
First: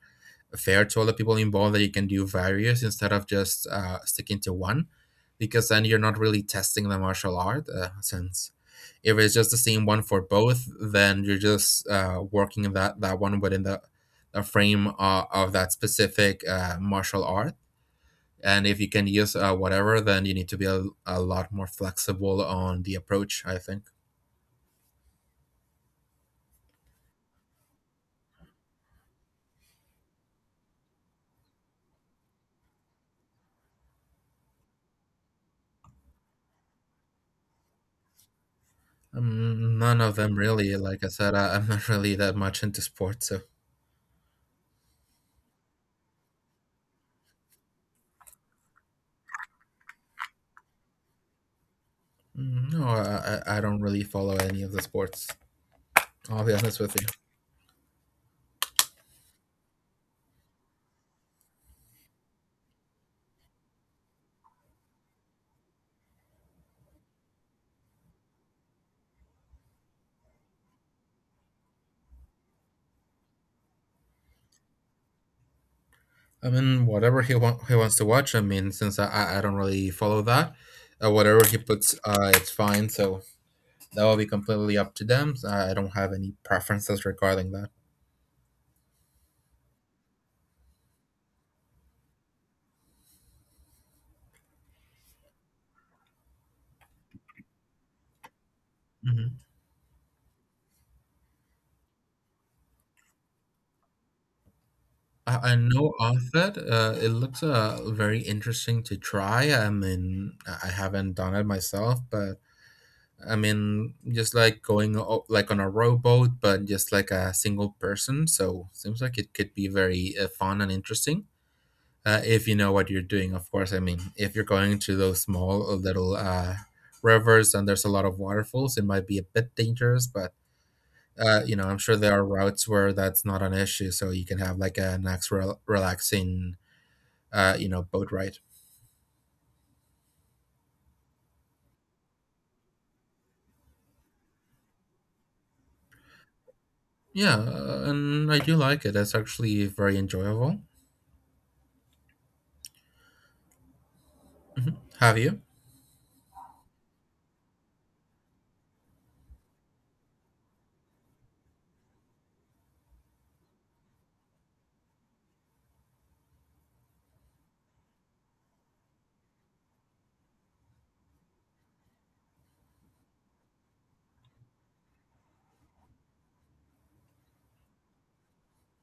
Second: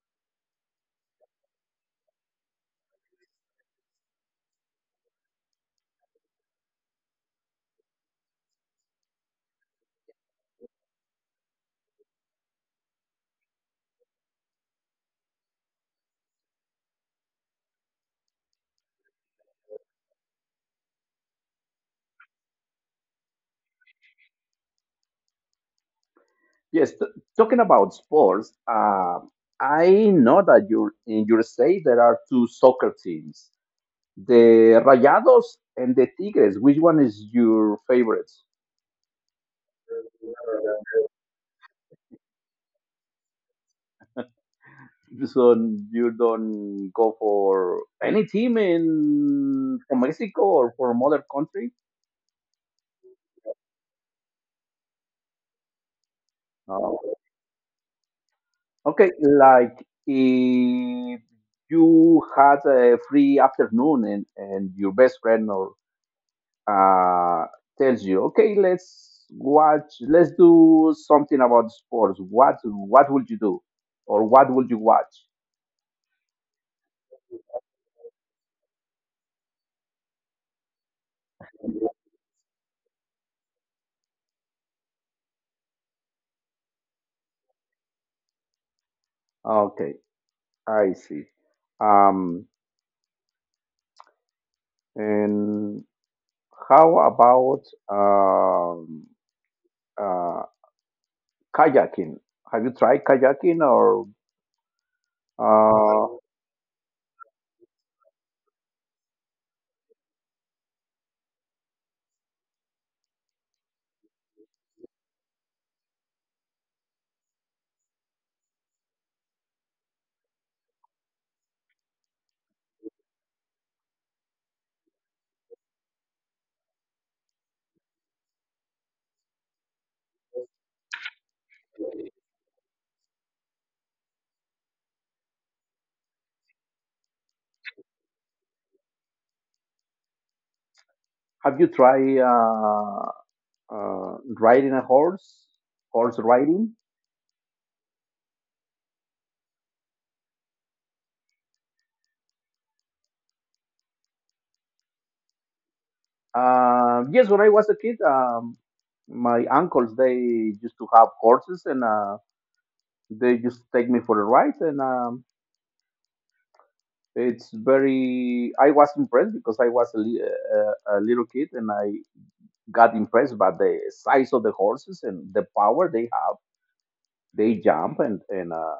[SPEAKER 2] fair to all the people involved, that you can do various instead of just uh, sticking to one, because then you're not really testing the martial art, uh, since if it's just the same one for both, then you're just uh, working in that, that one within the, the frame uh, of that specific uh, martial art. And if you can use, uh, whatever, then you need to be a, a lot more flexible on the approach, I think.
[SPEAKER 1] Yes, t- Talking about sports, um, I know that you're, in your state there are two soccer teams, the Rayados and the Tigres. Which one is your favorite?
[SPEAKER 2] Um, none of them, really. Like I said, I, i'm not really that much into sports, so.
[SPEAKER 1] So you don't go for any team in, from Mexico or from other country?
[SPEAKER 2] Mm, No, I, I I don't really follow any of the sports. I'll be honest
[SPEAKER 1] No.
[SPEAKER 2] with you.
[SPEAKER 1] Okay, like if you had a free afternoon and, and your best friend or uh, tells you, okay, let's watch, let's do something about sports. What what would you do, or what would you watch?
[SPEAKER 2] I mean, whatever he want, he wants to watch. I mean, since I, I I don't really follow that, uh, whatever he puts, uh, it's fine. So that will be completely up to them. So I don't have any preferences regarding that.
[SPEAKER 1] Okay, I see. Um, and how about um,
[SPEAKER 2] Hmm.
[SPEAKER 1] uh, kayaking? Have you tried kayaking, or
[SPEAKER 2] I, I know
[SPEAKER 1] uh,
[SPEAKER 2] of it. Uh, it looks uh, very interesting to try. I mean, I I haven't done it myself, but I mean, just like going o- like on a rowboat, but just like a single person. So seems like it could be very uh, fun and interesting, uh, if you know what you're doing. Of course, I mean, if you're going to those small, uh, little, uh, rivers and there's a lot of waterfalls, it might be a bit dangerous. But uh, you know, I'm sure there are routes where that's not an issue, so you can have like a nice, rel- relaxing, uh, you know, boat ride.
[SPEAKER 1] have you tried Uh, uh, riding a horse, horse riding?
[SPEAKER 2] Yeah, uh, and I do like it. It's actually very enjoyable. Mhm. Have you?
[SPEAKER 1] Uh, yes, when I was a kid, um, my uncles they used to have horses, and uh, they used to take me for a ride, and um, it's very. I was impressed because I was a, li- a, a little kid, and I got impressed by the size of the horses and the power they have. They jump, and and uh,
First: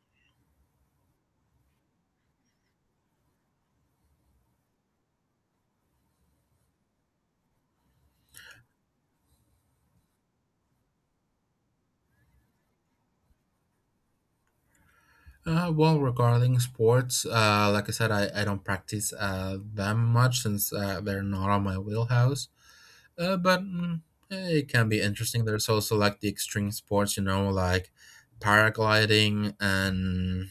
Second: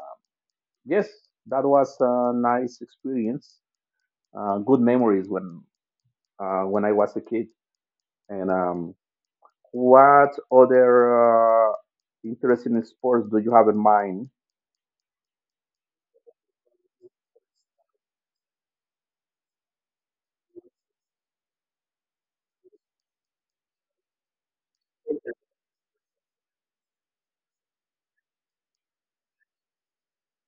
[SPEAKER 1] yes, that was a nice experience. Uh, good memories when uh, when I was a kid. And um, what other uh, interesting sports do you have in mind?
[SPEAKER 2] Uh, well, regarding sports, uh, like I said, I, I don't practice uh, them much, since uh, they're not on my wheelhouse. Uh, but mm, eh, it can be interesting. There's also like the extreme sports, you know, like paragliding and,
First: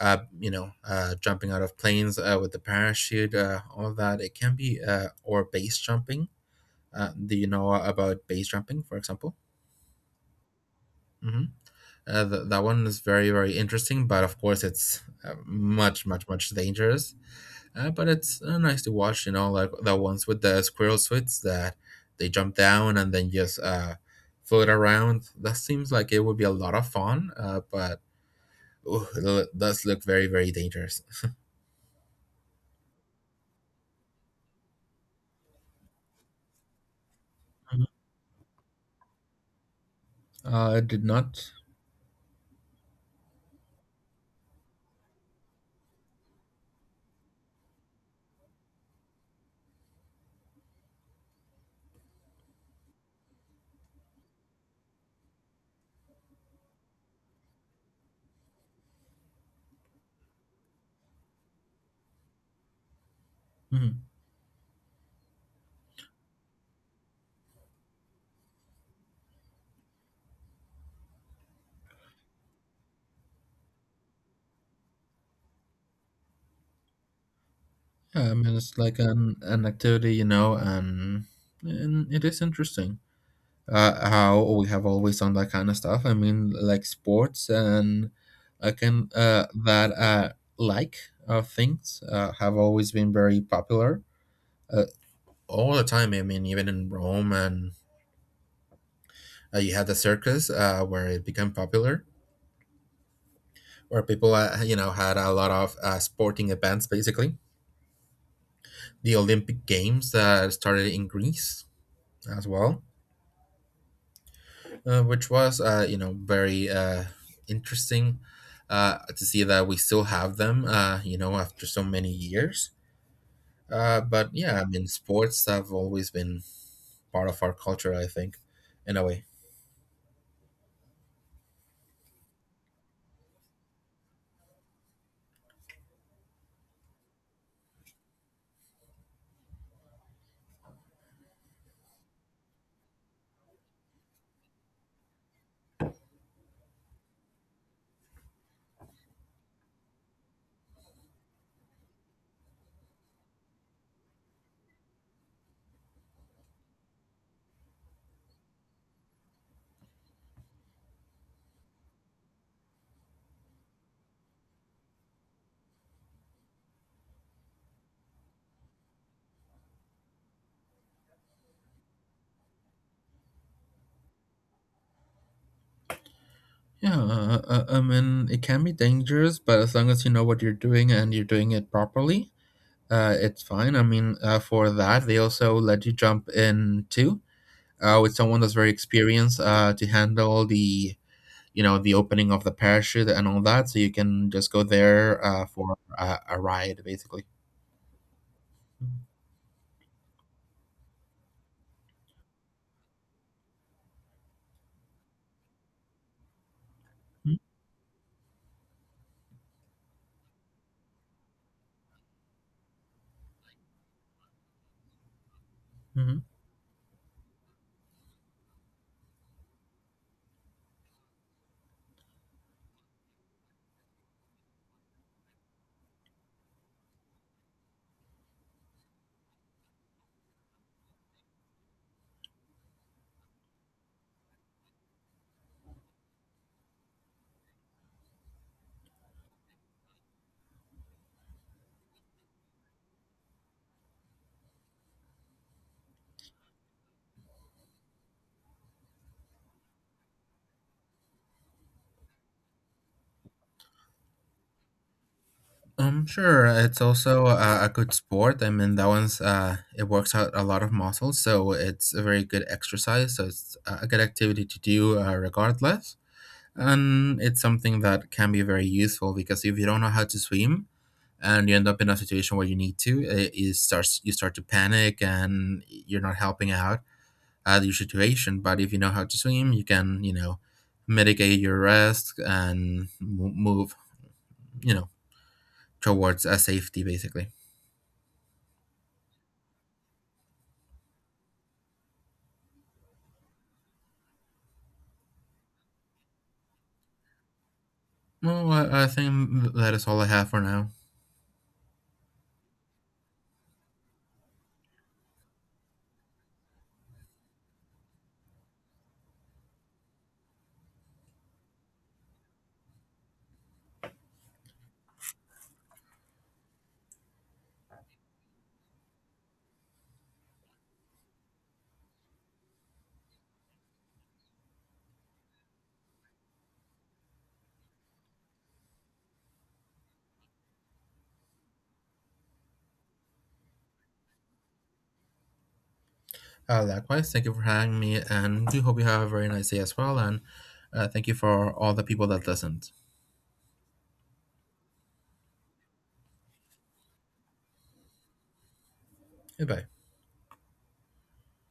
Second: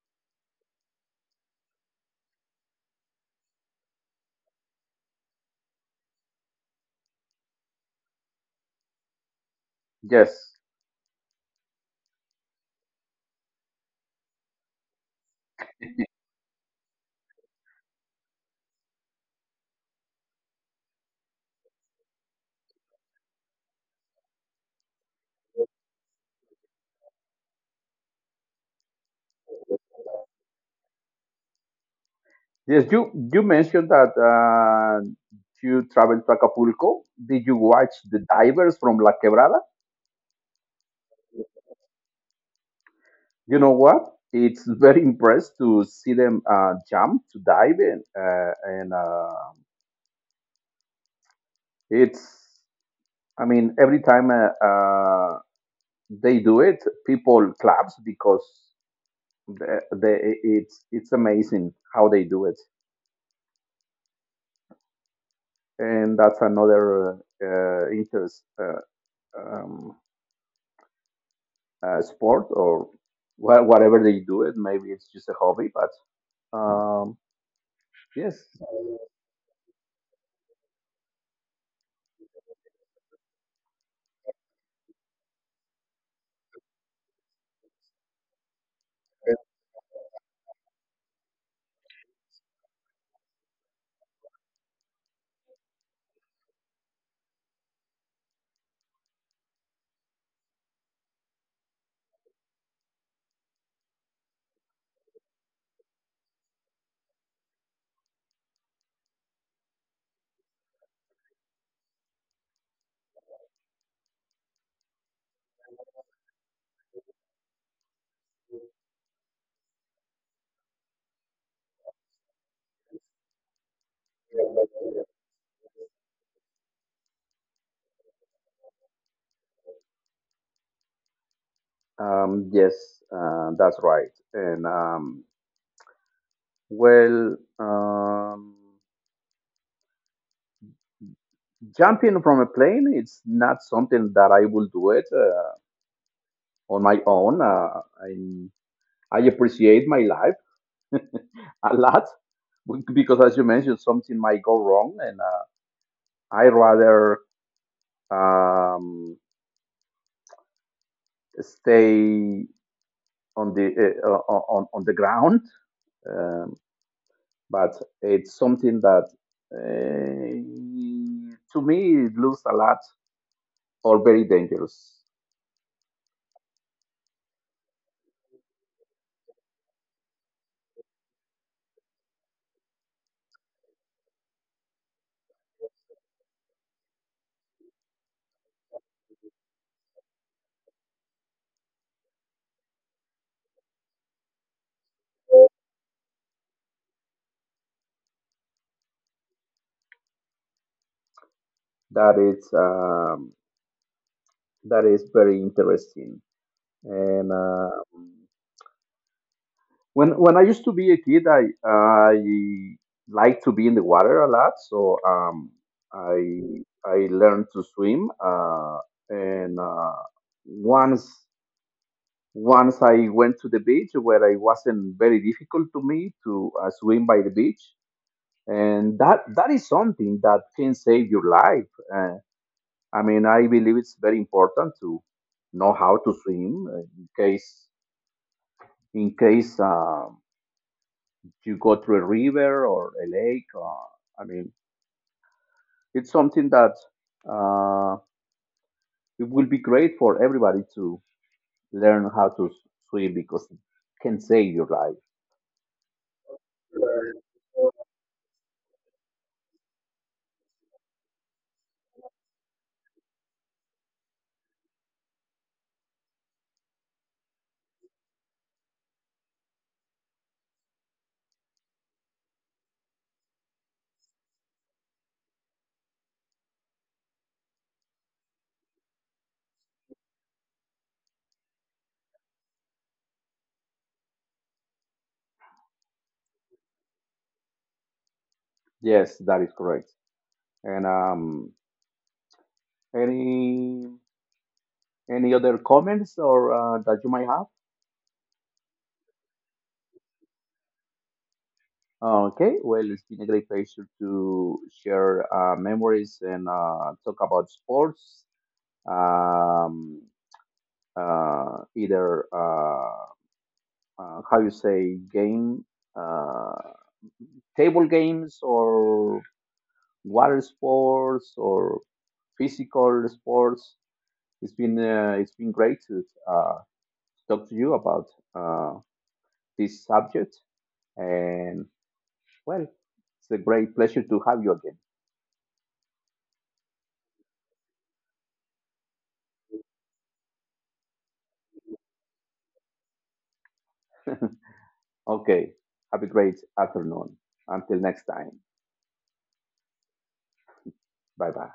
[SPEAKER 2] uh, you know, uh, jumping out of planes uh, with the parachute, uh, all of that. It can be, uh, or base jumping. Uh, do you know about base jumping, for example?
[SPEAKER 1] Yes.
[SPEAKER 2] Hmm. Uh, th- that one is very, very interesting, but of course, it's uh, much, much, much dangerous. Uh, but it's uh, nice to watch, you know, like the ones with the squirrel suits that they jump down and then just uh, float around. That seems like it would be a lot of fun, uh, but ooh, it lo- does look very, very dangerous.
[SPEAKER 1] Yes, you, you mentioned that uh, you traveled to Acapulco. Did you
[SPEAKER 2] Mhm.
[SPEAKER 1] watch the divers from La Quebrada?
[SPEAKER 2] Uh, I did not.
[SPEAKER 1] You know what? It's very impressed to see them uh, jump, to dive in. Uh, and uh, It's, I mean, every time uh, uh, they do it, people claps because they, they, it's, it's amazing how they do it.
[SPEAKER 2] Mhm.
[SPEAKER 1] And that's another uh, uh, interest uh, um, uh, sport, or wha- whatever they do. It maybe it's just a hobby, but um,
[SPEAKER 2] Yeah, I mean
[SPEAKER 1] yes
[SPEAKER 2] it's like an an activity, you know, and and it is interesting. Uh, how we have always done that kind of stuff. I mean, like sports. And I can uh, that uh, like uh, things uh, have always been very popular, uh, all the time. I mean, even in Rome. And uh, you had the circus, uh, where it became popular, where people, uh, you know, had a lot of uh, sporting events, basically. The Olympic Games that started in Greece as well, uh, which was, uh, you know, very uh, interesting uh, to see that we still have them, uh, you know, after so many years. Uh, but yeah, I mean, sports have always been part of our culture, I think, in a way.
[SPEAKER 1] um, yes uh, that's right. And um, well um, jumping from a plane, it's not something that I will do it uh, on my own. uh, I, I appreciate my life (laughs) a lot, because as you mentioned, something might go wrong, and uh, I rather um, stay on the uh, uh, on on the ground, um, but it's something that uh, to me it looks a lot or very dangerous.
[SPEAKER 2] Yeah, uh, uh, I mean, it can be dangerous, but as long as you know what you're doing and you're doing it properly, uh, it's fine. I mean, uh, for that they also let you jump in too, uh, with someone that's very experienced uh, to handle the, you know, the opening of the parachute and all that, so you can just go there uh, for a, a ride, basically.
[SPEAKER 1] That is um, that is very interesting. And uh, When when I used to be a kid, I I liked to be in the water a lot, so um,
[SPEAKER 2] Mm-hmm.
[SPEAKER 1] I I learned to swim. Uh, and uh, Once, once I went to the beach, where it wasn't very difficult to me to uh, swim by the beach, and that that is something that can save your life. Uh, I mean, I believe it's very important to know how to swim uh, in case, in case Uh, you go through a river or a lake. Or, I mean, it's something that uh, it will be great for everybody to learn how to s- swim, because it can save your life.
[SPEAKER 2] Um sure, it's also a, a good sport. I mean, that one's, uh it works out a lot of muscles, so it's a very good exercise. So it's a good activity to do, uh, regardless. And it's something that can be very useful, because if you don't know how to swim and you end up in a situation where you need to, uh, you start you start to panic, and you're not helping out at your situation. But if you know how to swim, you can, you know, mitigate your risk and move, you know, towards a safety, basically.
[SPEAKER 1] Yes, that is correct. And um, any any other comments or uh, that you might have?
[SPEAKER 2] Well, I, I think that is all I have for now.
[SPEAKER 1] Okay, well, it's been a great pleasure to share uh, memories and uh, talk about sports. Um, uh, Either. Uh, uh, how you say game, uh, table games or water sports or physical sports. It's been uh, it's been great to uh, talk to you about uh, this subject, and well, it's a great pleasure to have you again.
[SPEAKER 2] Uh, likewise, thank you for having me, and do hope you have a very nice day as well. And uh, thank you for all the people that listened.
[SPEAKER 1] Okay, have a great afternoon. Until next time,
[SPEAKER 2] Goodbye.
[SPEAKER 1] bye bye.